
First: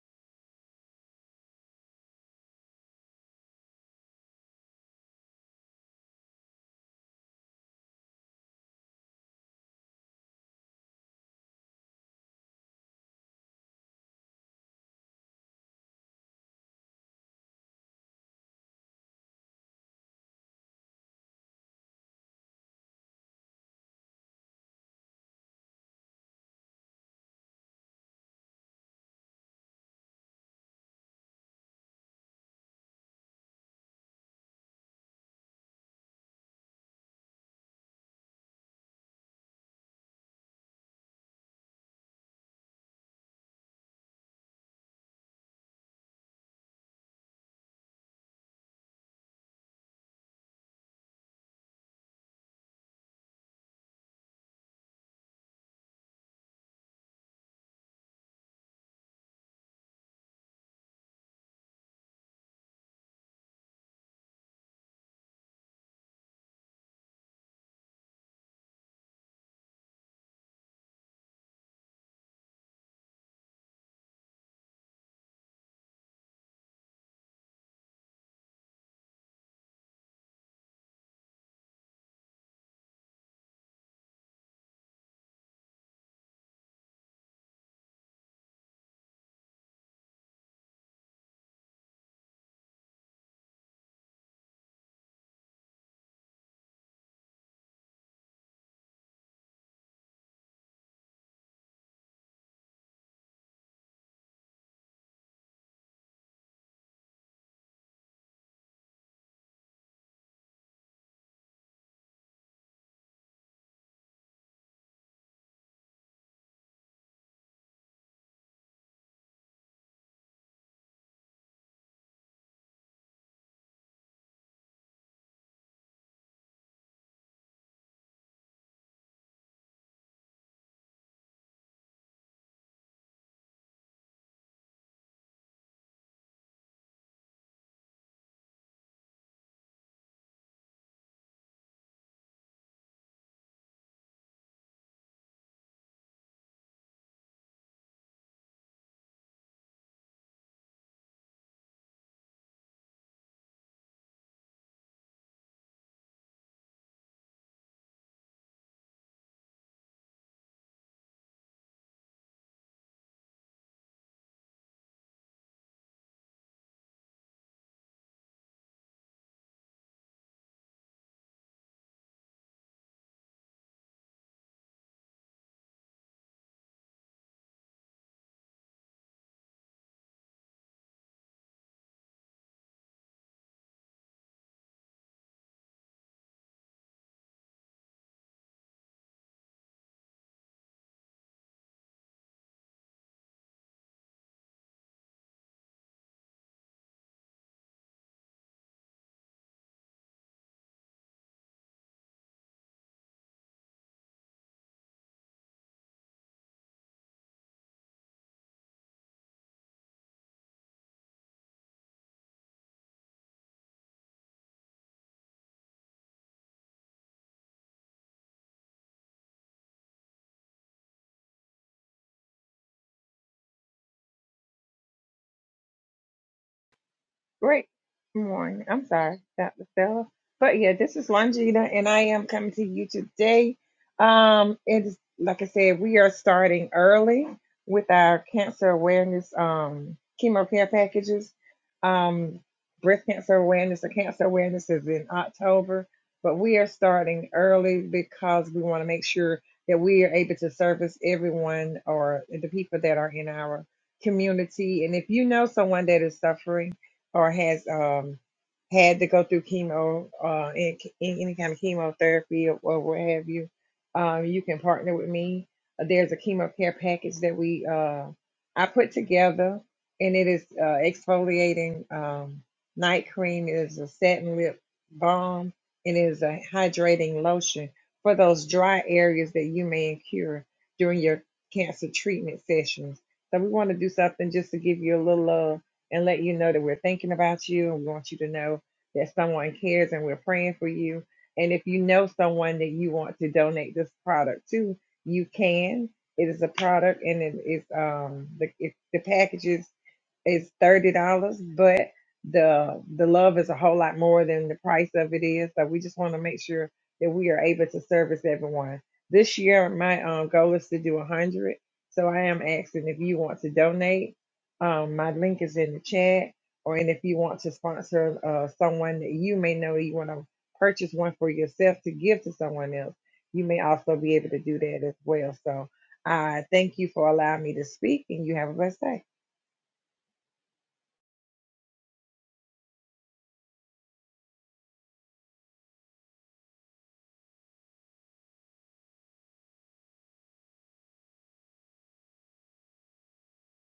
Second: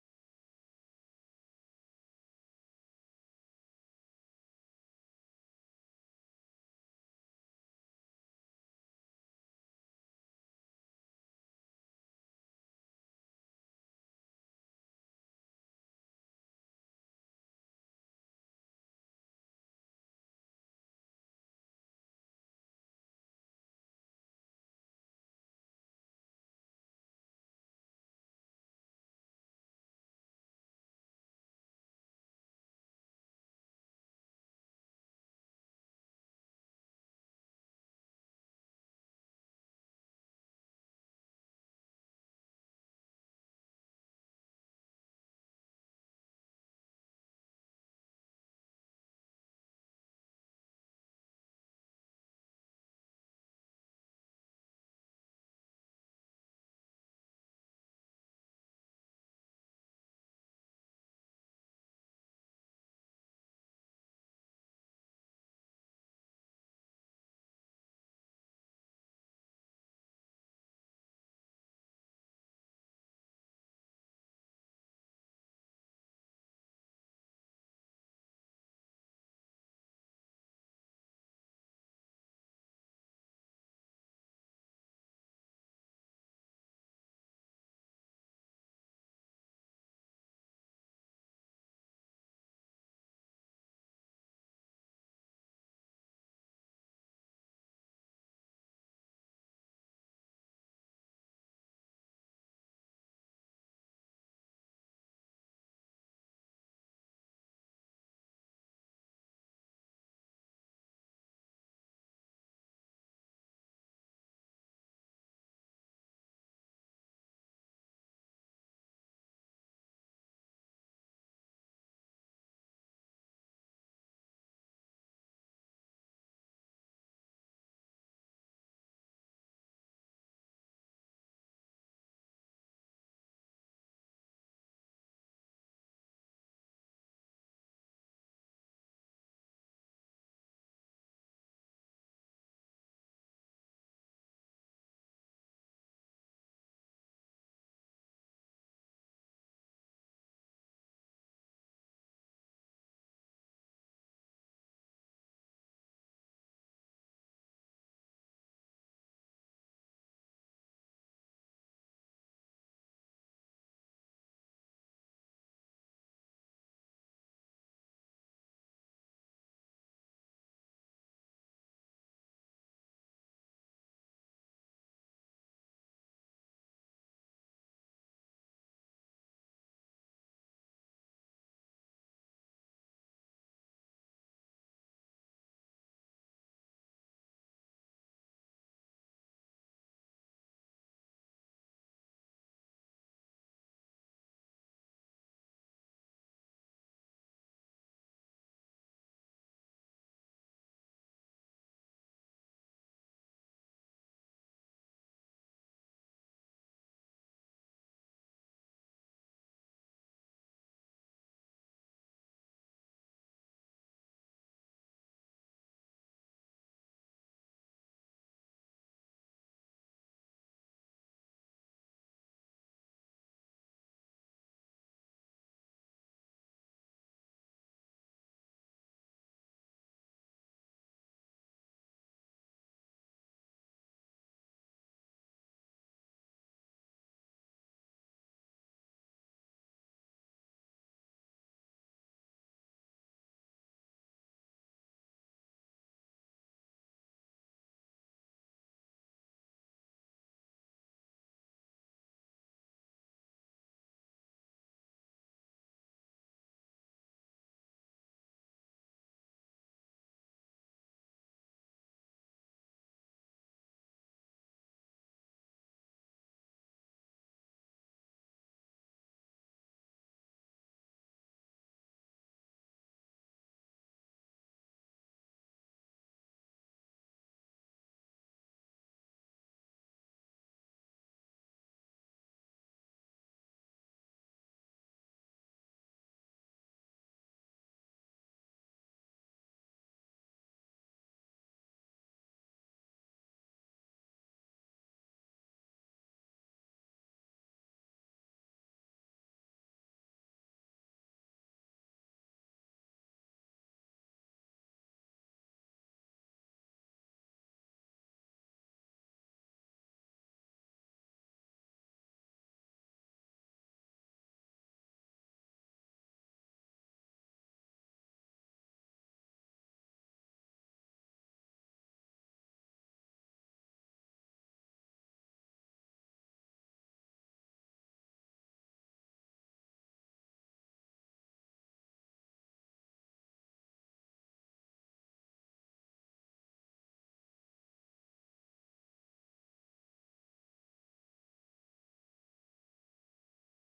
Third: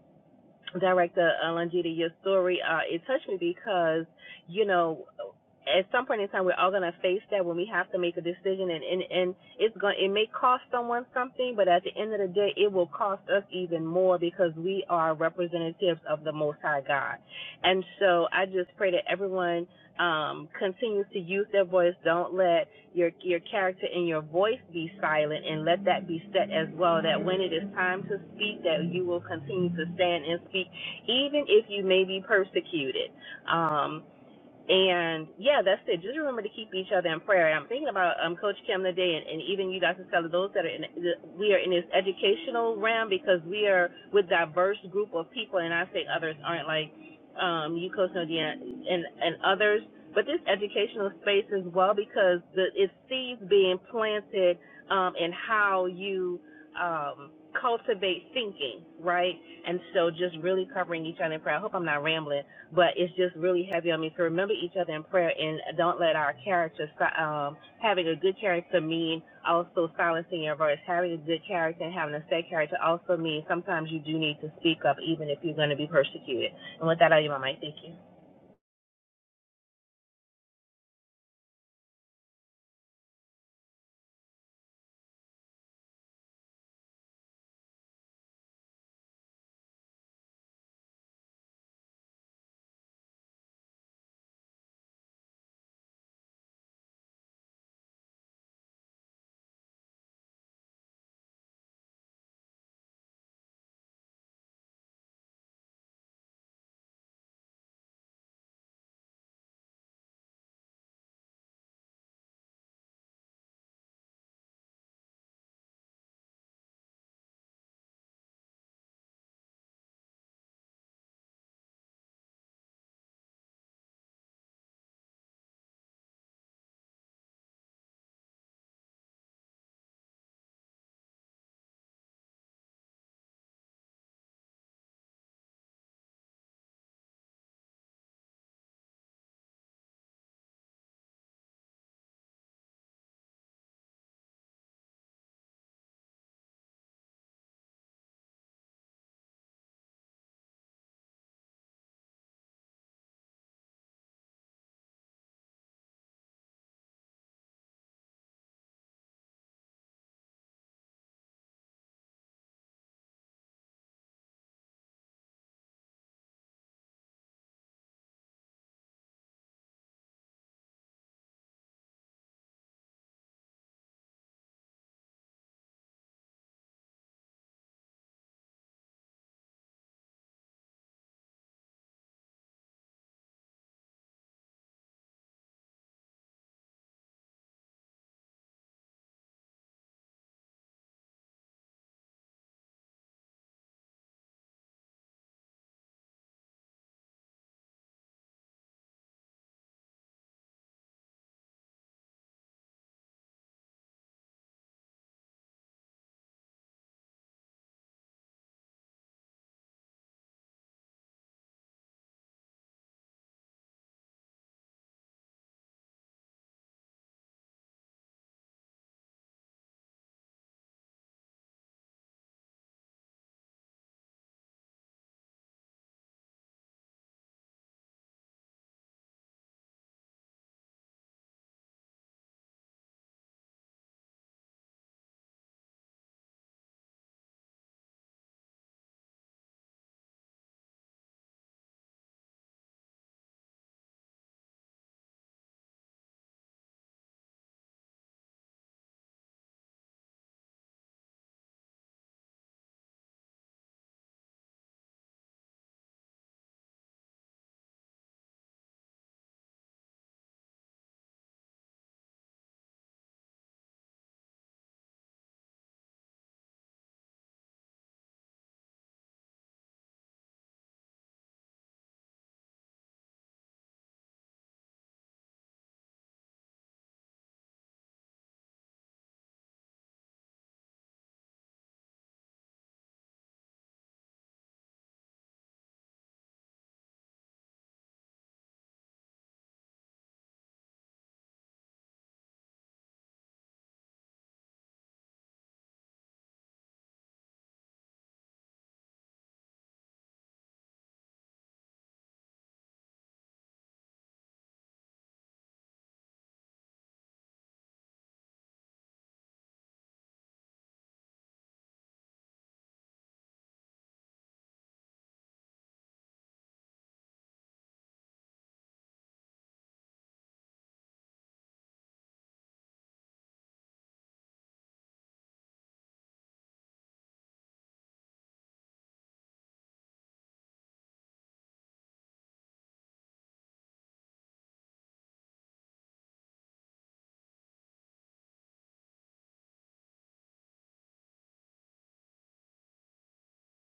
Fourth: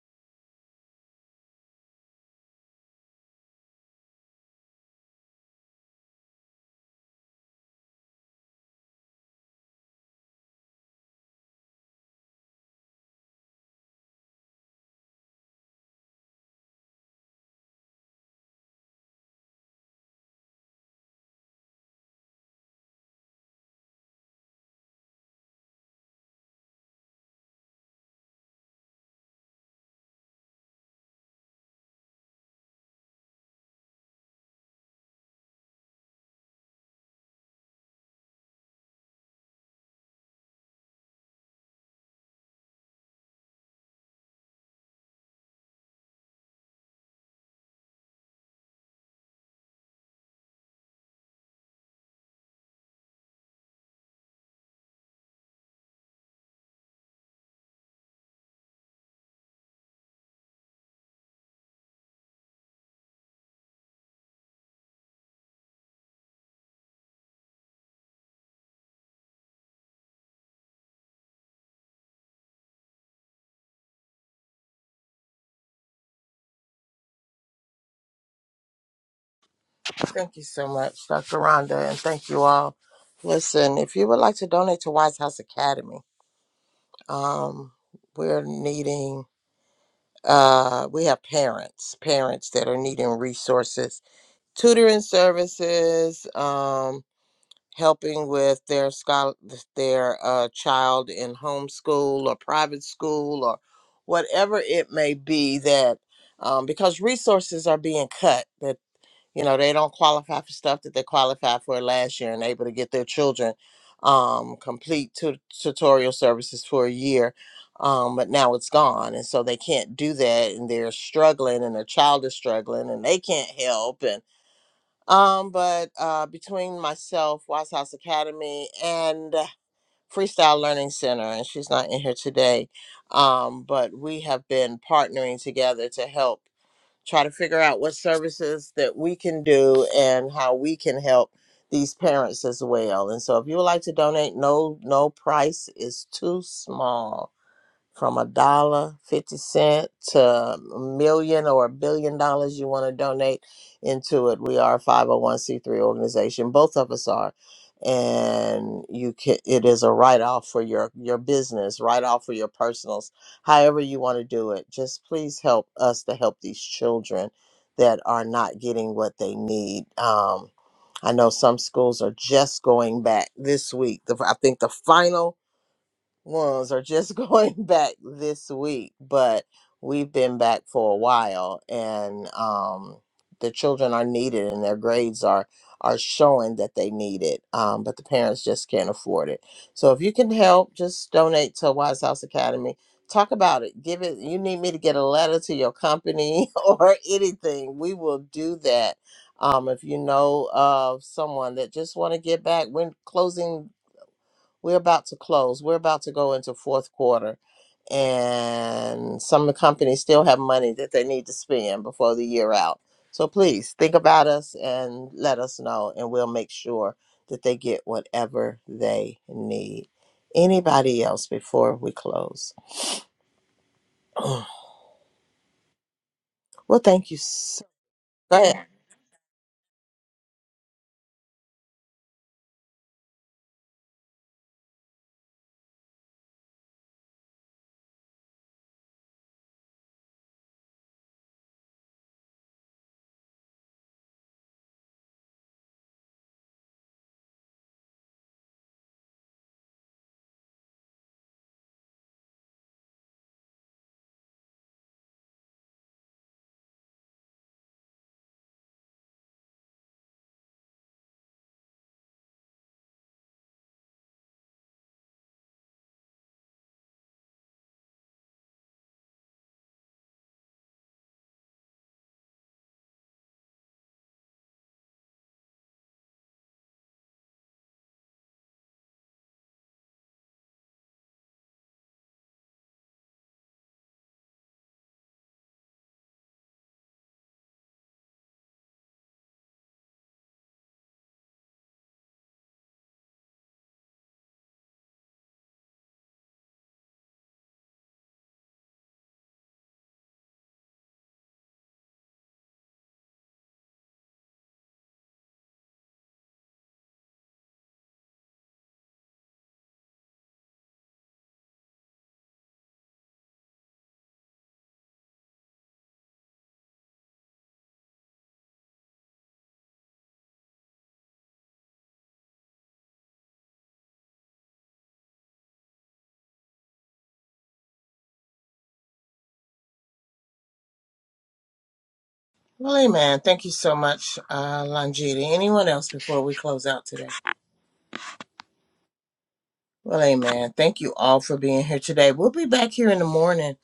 [SPEAKER 3] Director uh, Longita, your story, uh, it touched me because, you know, at some point in time, we're all going to face that when we have to make a decision, and, and, and it's going it may cost someone something, but at the end of the day, it will cost us even more because we are representatives of the Most High God. And so I just pray that everyone um, continue to use their voice. Don't let your your character and your voice be silent, and let that be set as well. That when it is time to speak, that you will continue to stand and speak, even if you may be persecuted. Um, and yeah, that's it. Just remember to keep each other in prayer. And I'm thinking about um, Coach Kim today, and, and even you guys and tell those that are in we are in this educational realm because we are with diverse group of people, and I say others aren't like um, you, Coach Nadia, and and others, but this educational space as well because the it's seeds being planted um, in how you um, cultivate thinking, right? And so just really covering each other in prayer. I hope I'm not rambling but it's just really heavy on me. So remember each other in prayer and don't let our character, si- um, having a good character mean also silencing your voice. Having a good character and having a safe character also means sometimes you do need to speak up even if you're going to be persecuted. And with that, I give my mic. Thank you.
[SPEAKER 1] Thank you so much, Dr. Rhonda, and thank you all. Listen, if you would like to donate to Wise House Academy, um, we're needing uh, we have parents, parents that are needing resources, tutoring services, um, helping with their scholar, their uh, child in homeschool or private school or whatever it may be that, um, because resources are being cut. that you know they don't qualify for stuff that they qualified for last year and able to get their children um complete tu- tutorial services for a year um but now it's gone and so they can't do that and they're struggling and their child is struggling and they can't help and um but uh between myself wise house academy and freestyle learning center and she's not in here today um but we have been partnering together to help try to figure out what services that we can do and how we can help these parents as well. And so if you would like to donate, no no price is too small from a dollar fifty cent to a million or a billion dollars you want to donate into it. We are a five hundred one c three organization. Both of us are, and you can. It is a write off for your your business, write off for your personals, however you want to do it. Just please help us to help these children that are not getting what they need. Um, I know some schools are just going back this week. The, I think the final ones are just going back this week, but we've been back for a while, and um, the children are needed, and their grades are are showing that they need it, um, but the parents just can't afford it. So if you can help, just donate to Wise House Academy. Talk about it. Give it. You need me to get a letter to your company or anything. We will do that. Um, if you know of someone that just want to get back, we're closing we're about to close. We're about to go into fourth quarter, and some of the companies still have money that they need to spend before the year out. So please think about us and let us know, and we'll make sure that they get whatever they need. Anybody else before we close? well, thank you so.
[SPEAKER 4] Great
[SPEAKER 1] Go
[SPEAKER 4] morning. I'm sorry, Dr. Stella. But yeah, this is Longita, and I am coming to you today. Um, it is like I said, we are starting early with our cancer awareness um chemo care packages. Um, breast cancer awareness or cancer awareness is in October, but we are starting early because we want to make sure that we are able to service everyone or the people that are in our community. And if you know someone that is suffering, or has um, had to go through chemo, uh, in, in any kind of chemotherapy or, or what have you, um, you can partner with me. Uh, There's a chemo care package that we uh, I put together, and it is uh, exfoliating um, night cream. It is a satin lip balm. It is a hydrating lotion for those dry areas that you may incur during your cancer treatment sessions. So we want to do something just to give you a little uh and let you know that we're thinking about you and we want you to know that someone cares and we're praying for you. And if you know someone that you want to donate this product to, you can. It is a product and it is um the it, the packages is thirty dollars, but the the love is a whole lot more than the price of it is. So we just want to make sure that we are able to service everyone. This year, my um, goal is to do a hundred. So I am asking if you want to donate um, my link is in the chat, or and if you want to sponsor uh, someone that you may know you want to purchase one for yourself to give to someone else, you may also be able to do that as well. So I thank you for allowing me to speak, and you have a blessed day.
[SPEAKER 1] Well, amen. Thank you so much, uh, Longita. Anyone else before we close out today? Well, amen. Thank you all for being here today. We'll be back here in the morning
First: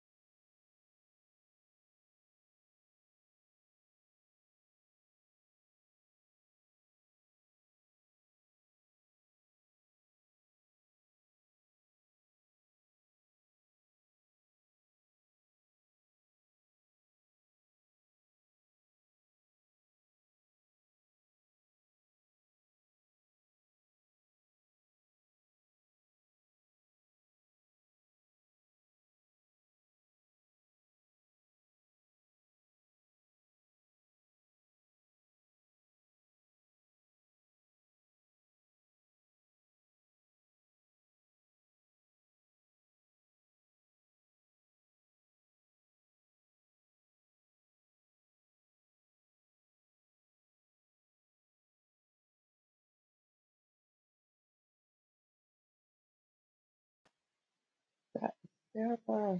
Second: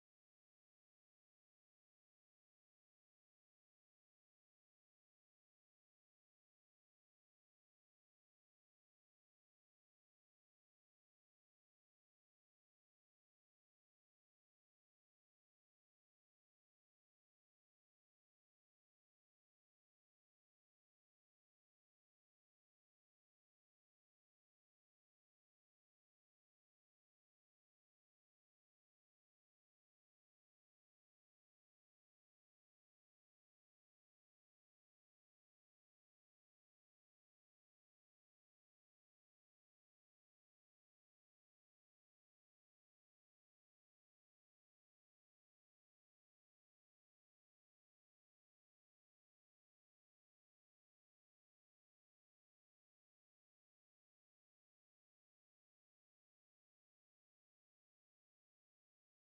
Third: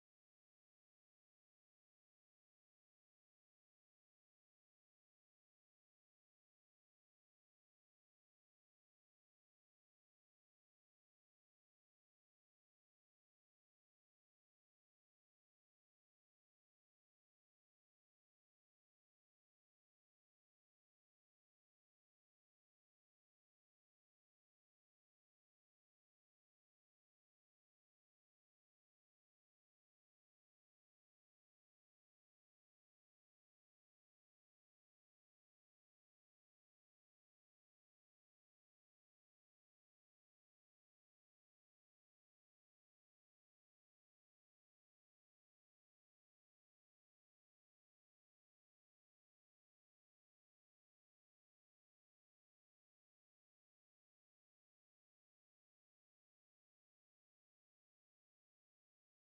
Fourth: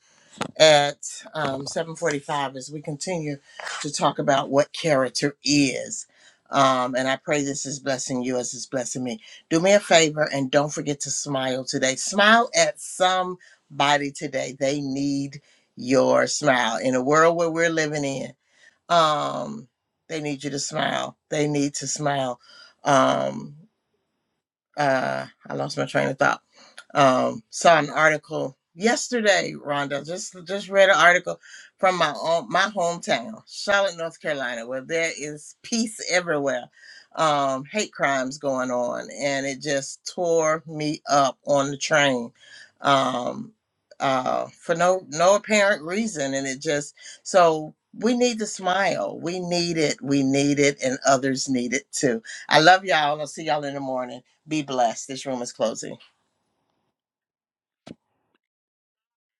[SPEAKER 1] at um, 7.45 as we continue to talk about what character is um, and i pray this is blessing you as it's blessing me do me a favor and don't forget to smile today smile at somebody today they need your smile in a world where we're living in um, they need you to smile they need to smile um, uh, I lost my train of thought. Um, saw an article yesterday, Rhonda. Just just read an article from my own my hometown, Charlotte, North Carolina, where there is peace everywhere. Um, hate crimes going on, and it just tore me up on the train. Um, uh, for no no apparent reason, and it just so we need to smile. We need it. We need it, and others need it too. I love y'all. I'll see y'all in the morning. Be blessed. This room is closing.
[SPEAKER 4] Bye. Yeah, bye.